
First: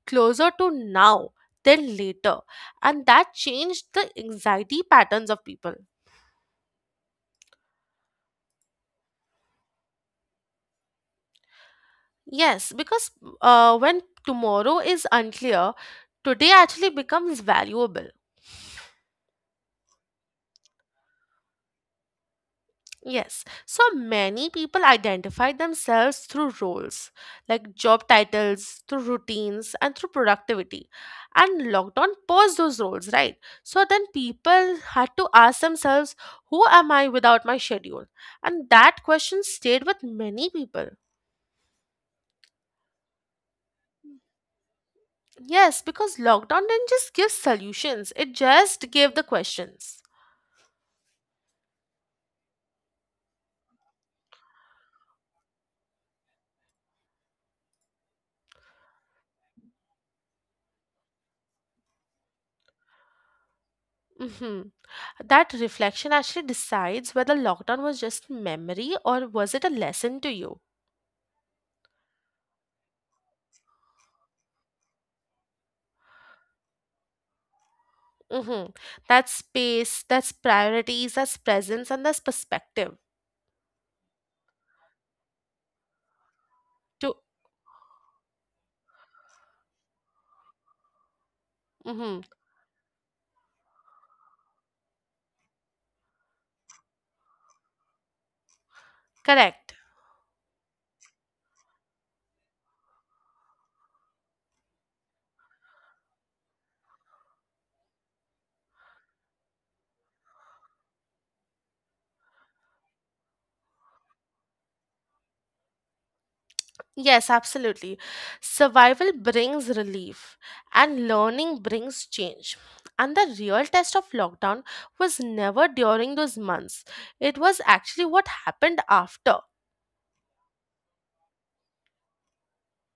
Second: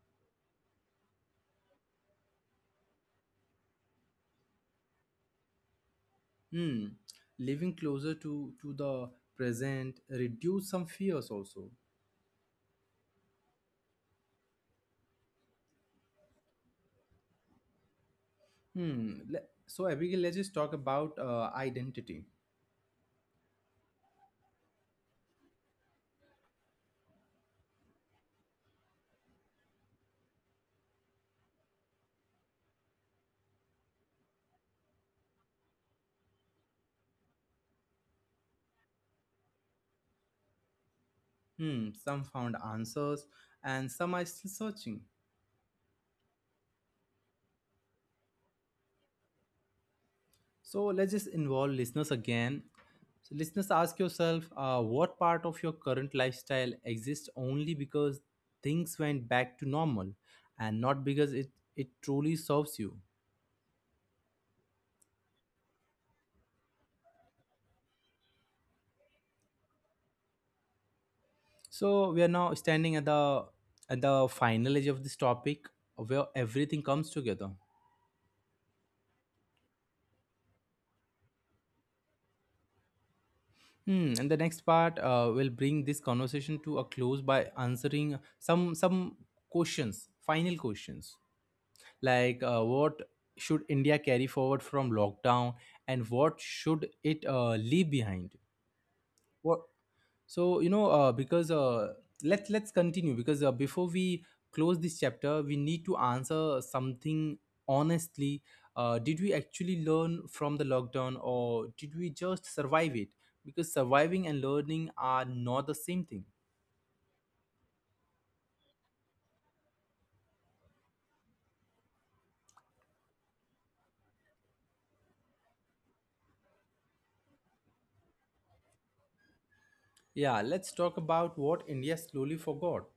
closer to now than later, and that changed the anxiety patterns of people. Hmm, living closer to the present reduce some fears also. Yes, because when tomorrow is unclear, today actually becomes valuable. Hmm. Le- so, Abigail, let's just talk about identity. Yes, so many people identify themselves through roles, like job titles, through routines, and through productivity. And lockdown paused those roles, right? So then people had to ask themselves, who am I without my schedule? And that question stayed with many people. Hmm. Some found answers and some are still searching. Yes, because lockdown didn't just give solutions, it just gave the questions. So, let's just involve listeners again. So, listeners, ask yourself what part of your current lifestyle exists only because things went back to normal and not because it truly serves you. Hmm. That reflection actually decides whether lockdown was just memory or was it a lesson to you. So, we are now standing at the final edge of this topic where everything comes together. Mm-hmm. That's space, that's priorities, that's presence, and that's perspective. Hmm, and the next part will bring this conversation to a To close by answering some questions, final questions, Mm-hmm. like what should India carry forward from lockdown and what should it leave behind? What, Correct. so you know because let's continue, because before we close this chapter we need to answer something honestly: did we actually learn from the lockdown or did we just survive it? Because surviving and learning are not the same thing. Yes, absolutely. Survival brings relief, and learning brings change. And the real test of lockdown was never during those months. It was actually what happened after. Yeah, let's talk about what India slowly forgot.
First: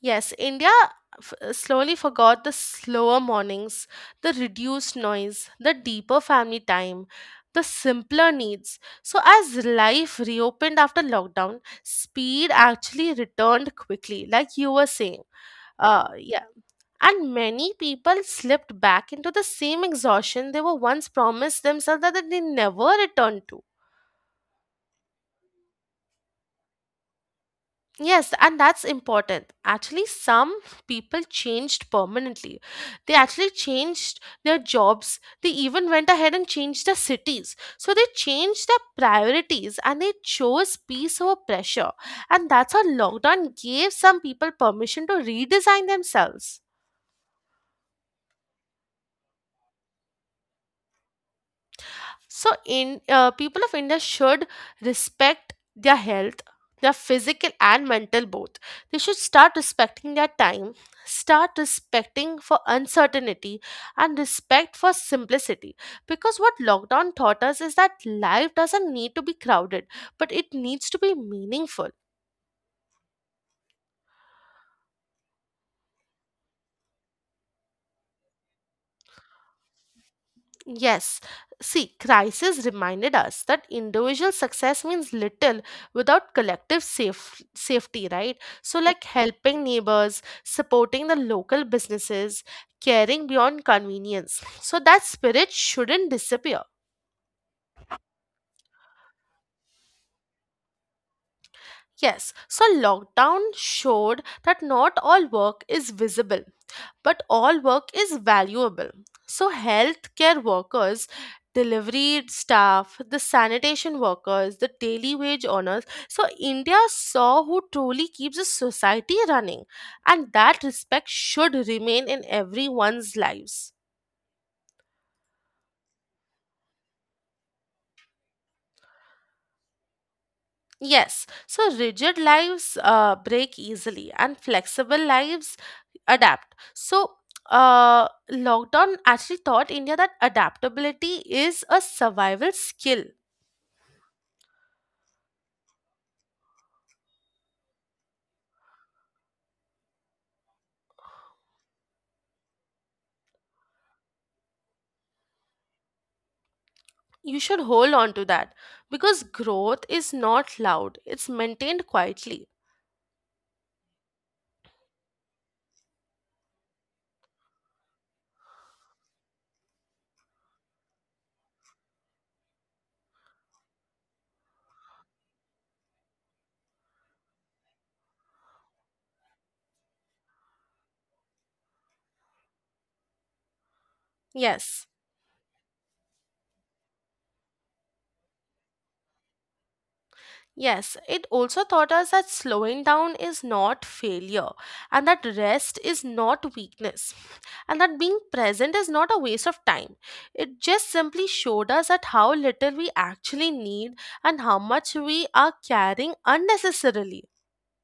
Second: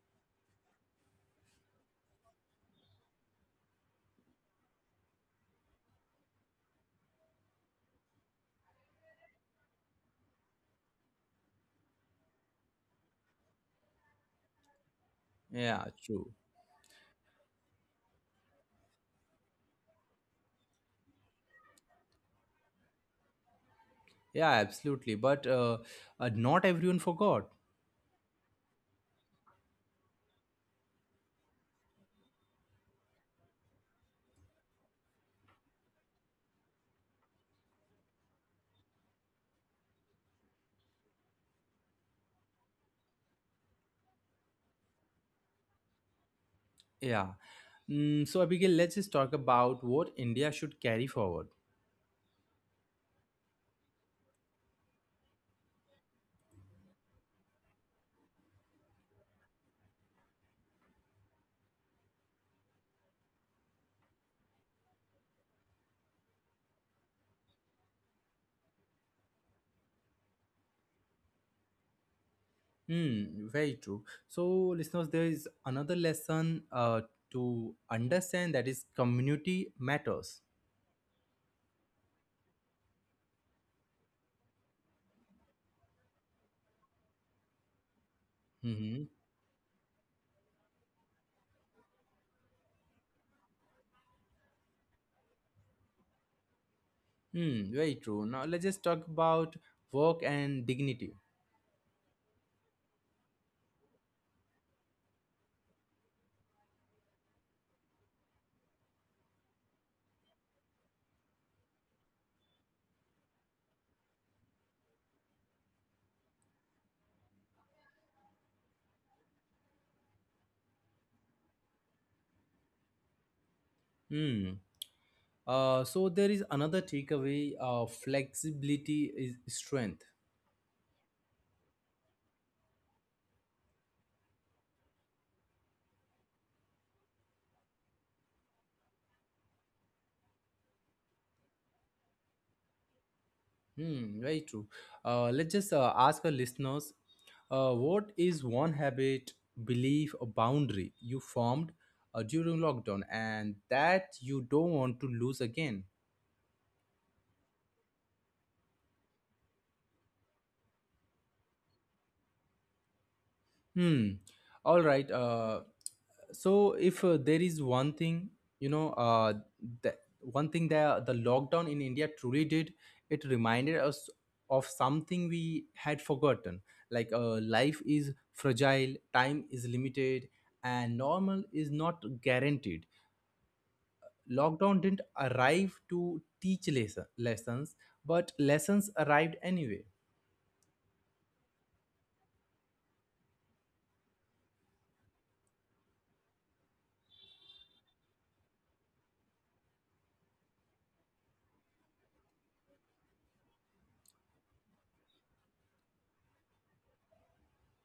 Yes, India slowly forgot the slower mornings, the reduced noise, the deeper family time, the simpler needs. So, as life reopened after lockdown, speed actually returned quickly, like you were saying. Yeah, true. Yeah. And many people slipped back into the same exhaustion they were once promised themselves that they never returned to. Yeah, absolutely, but not everyone forgot. Yes, and that's important. Actually, some people changed permanently. They actually changed their jobs. They even went ahead and changed their cities. So they changed their priorities and they chose peace over pressure. And that's how lockdown gave some people permission to redesign themselves. Yeah. Mm, so Abigail, let's just talk about what India should carry forward. So in people of India should respect their health, their physical and mental both. They should start respecting their time, start respecting for uncertainty, and respect for simplicity, because what lockdown taught us is that life doesn't need to be crowded, but it needs to be meaningful. Hmm, very true. So, listeners, there is another lesson to understand that is community matters. Yes, see, crisis reminded us that individual success means little without collective safety, right? So, like Mm-hmm. helping neighbors, supporting the local businesses, caring beyond convenience. So, that spirit shouldn't disappear. Hmm, very true. Now, let's just talk about work and dignity. Yes, so lockdown showed that not all work is visible, but all work is valuable. So, healthcare workers, delivery staff, the sanitation workers, the daily wage earners. So, India saw who truly keeps a society running, and that respect should remain in everyone's lives. Hmm. There is another takeaway flexibility is strength. Yes, so rigid lives break easily and flexible lives adapt. So, lockdown actually taught India that adaptability is a survival skill. Hmm, very true. Let's just ask our listeners what is one habit, belief, or boundary you formed during lockdown and that you don't want to lose again? You should hold on to that because growth is not loud, it's maintained quietly. Hmm. All right. So if there is one thing you know uh that one thing that the lockdown in india truly did, it reminded us of something we had forgotten, like life is fragile, time is limited, and normal is not guaranteed. Lockdown Yes. didn't arrive to teach lessons, but lessons arrived anyway. Yes, it also taught us that slowing down is not failure, and that rest is not weakness, and that being present is not a waste of time. It just simply showed us that how little we actually need and how much we are carrying unnecessarily.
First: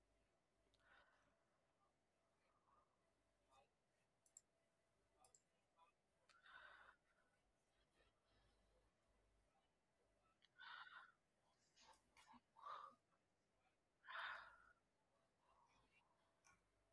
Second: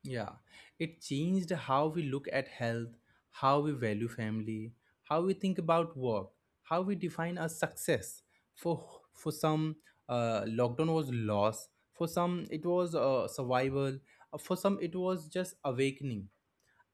Yeah, it changed how we look at health, how we value family, how we think about work, how we define a success. For for some, lockdown was loss. For some, it was survival. For some, it was just awakening.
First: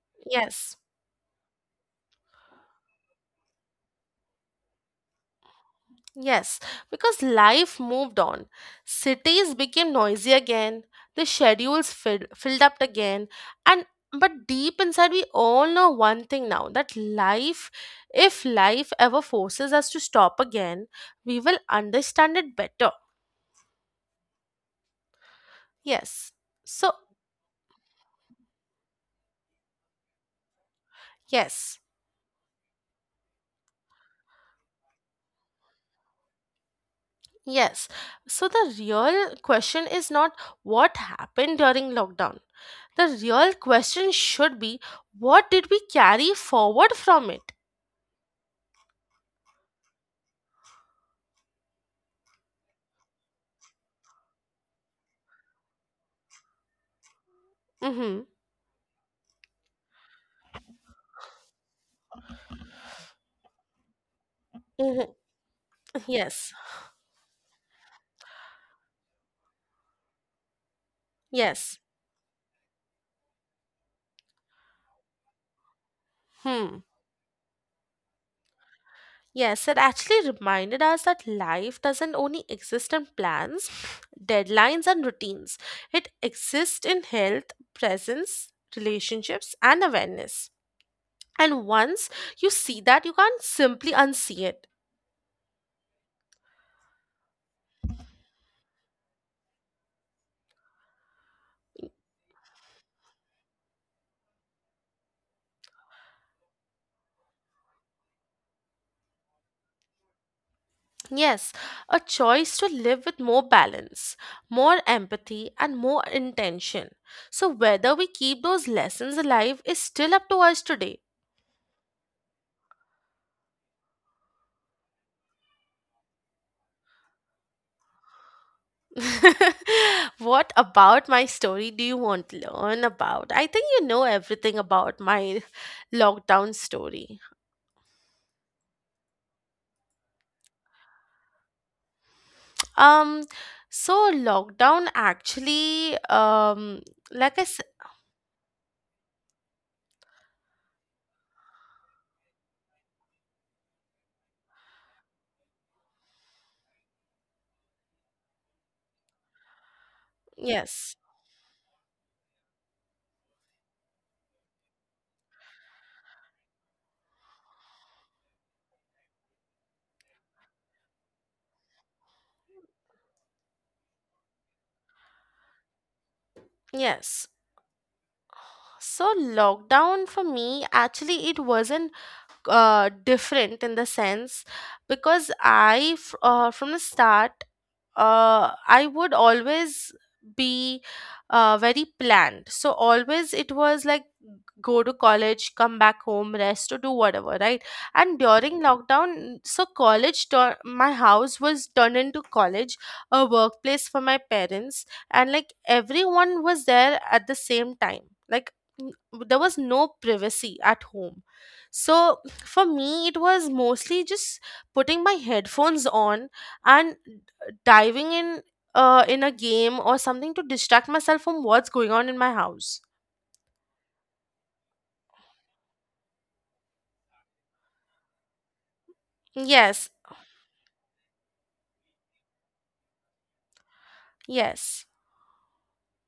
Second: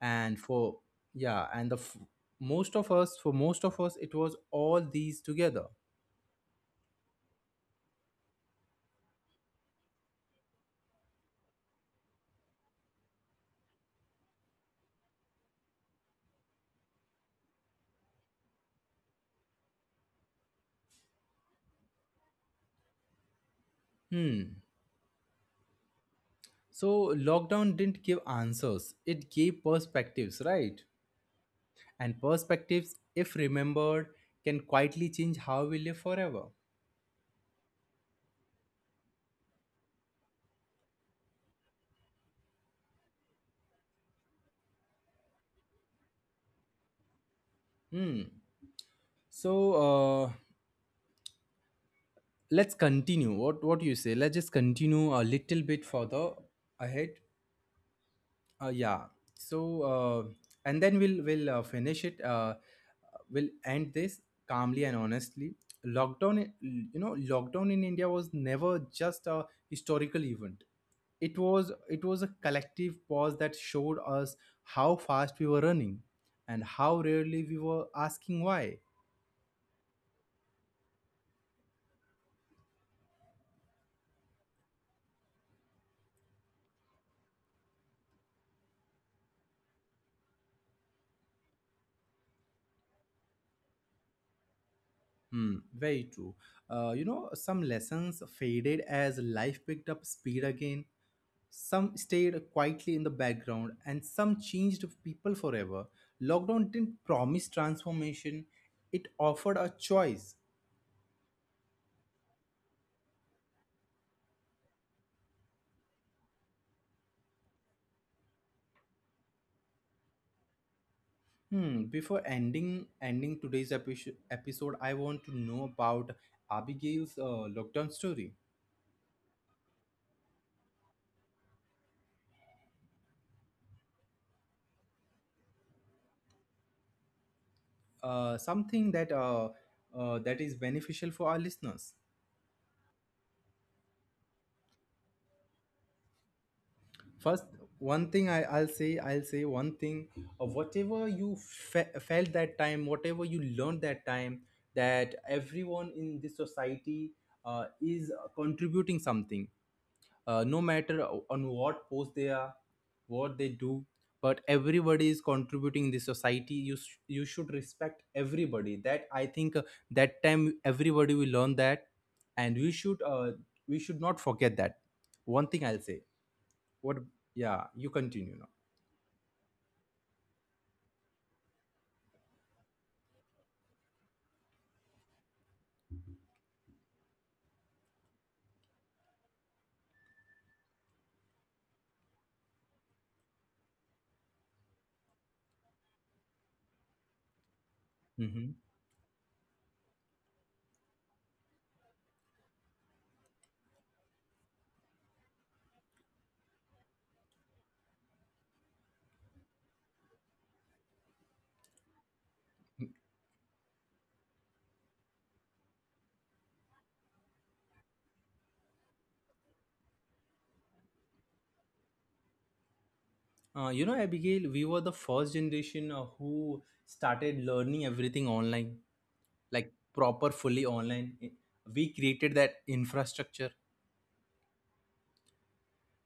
And Yes. for yeah, and most of us, it was all these together. Yes, because life moved on. Cities became noisy again, the schedules filled up again, and but deep inside we all know one thing now that life if life ever forces us to stop again, we will understand it better. Hmm. Yes. So, So lockdown didn't give answers; it gave perspectives, right? yes. And perspectives, if remembered, can quietly change how we live forever. Yes. So the real question is not what happened during lockdown. The real question should be, what did we carry forward from it? Hmm. So uh, let's continue. What do you say? Let's just continue a little bit further ahead. Mhm. Yeah. So and then we'll finish it. We'll end this calmly and Mhm. honestly. Lockdown, Yes, lockdown in India was never just a historical event. it was yes. it was a collective pause that showed us how fast we were running and Hmm. how rarely we were asking why. Yes, it actually reminded us that life doesn't only exist in plans, deadlines, and routines. It exists in health, presence, relationships, and awareness. And once you see that, you can't simply unsee it. Hmm, very true. You know, some lessons faded as life picked up speed again, some stayed quietly in the background, and some changed people forever. Lockdown didn't promise transformation, it offered a choice. Yes, a choice to live with more balance, more empathy, and more intention. So, whether we keep those lessons alive is still up to us today. Hmm. Before ending today's episode, I want to know about Abigail's lockdown story. What about my story do you want to learn about? I think you know everything about my lockdown story. Uh, something that that is beneficial for our listeners. Um, so lockdown actually, like I First, said, one thing I'll say one thing. Whatever you felt that time, whatever you learned that time, that everyone in this society is contributing something. Uh, no yes, matter on what post they are, what they do, but everybody is contributing in the society. You should respect everybody. That I think that time everybody will learn that, and we should not forget that. One thing I'll say. What? yes. Yeah, you continue So lockdown for me, actually, it wasn't different in the sense because from the start, I would always be very planned. So always it was like, go to college, come back home, rest or do whatever, right? And now. Hmm. during lockdown, so my house was turned into college, a workplace for my parents, and like everyone was there at the same time. Like n- there was no privacy at home, so for me it was mostly just putting my headphones on and diving in a game or something to distract myself from what's going on in my house. You know, Abigail, we were the first generation who started learning everything online, like Yes, proper fully online. We created that infrastructure, yes.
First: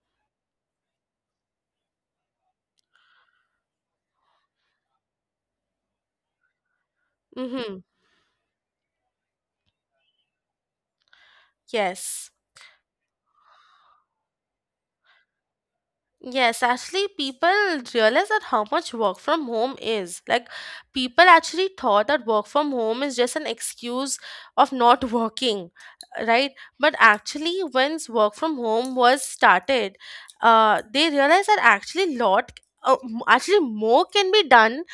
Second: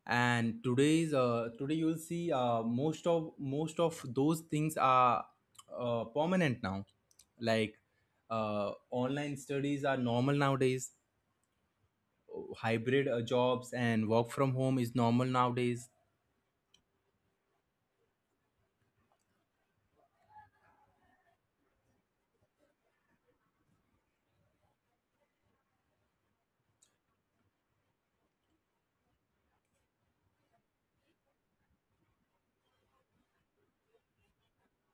and today you'll see most of those things are permanent now. Like Mhm. Online studies are normal nowadays, Yes. hybrid jobs and work from home is normal nowadays. Yes, actually, people realize that how much work from home is. Like, people actually thought that work from home is just an excuse of not working, right? But actually, once work from home was started, they realized that actually more can be done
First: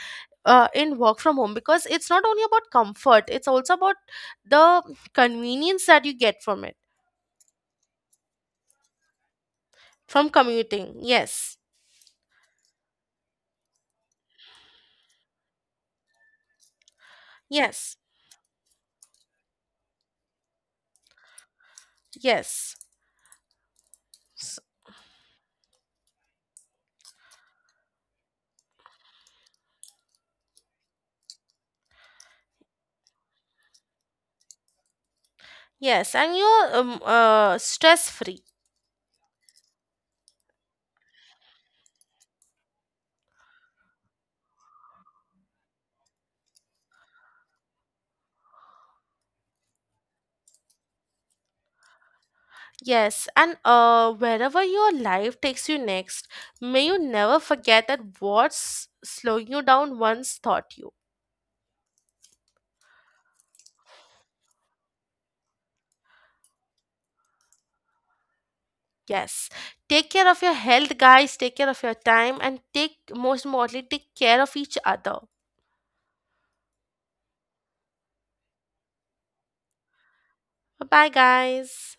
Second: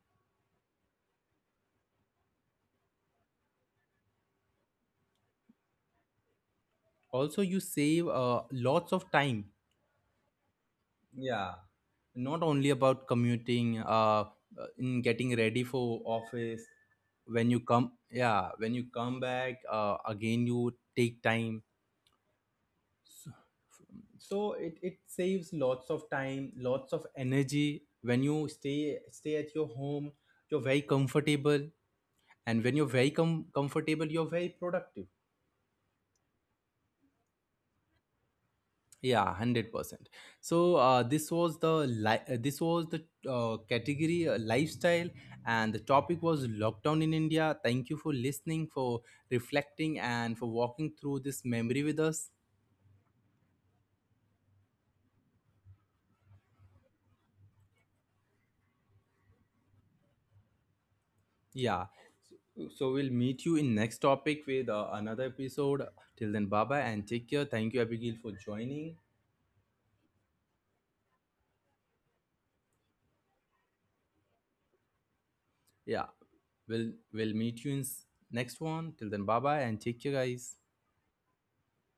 in work from home, because it's not only about comfort; it's also about the convenience that you get from it, Also, you save lots of time. from commuting. Yeah, Yes, not only about commuting, in getting ready for office. When you come, yes, yeah, when you come back, again you take time. yes. So, so it saves lots of time, lots of energy when you stay at your home. You're very comfortable, and when you're very comfortable, you're very productive. Yes, and you're stress free. Yeah, 100%. So this was the category, lifestyle, and the topic was lockdown in India. Thank you for listening, for reflecting, and for walking through this memory with us. Yes, and wherever your life takes you next, may you never forget that what's slowing you down once taught you. Yeah. So we'll meet you in next topic with another episode. Till then, bye bye and take care. Thank you, Abigail, for joining. Yes, take care of your health, guys. Take care of your time, and take most importantly, take care of each other. Yeah, we'll meet you in next one. Till then, bye bye and take care, guys. Bye, guys.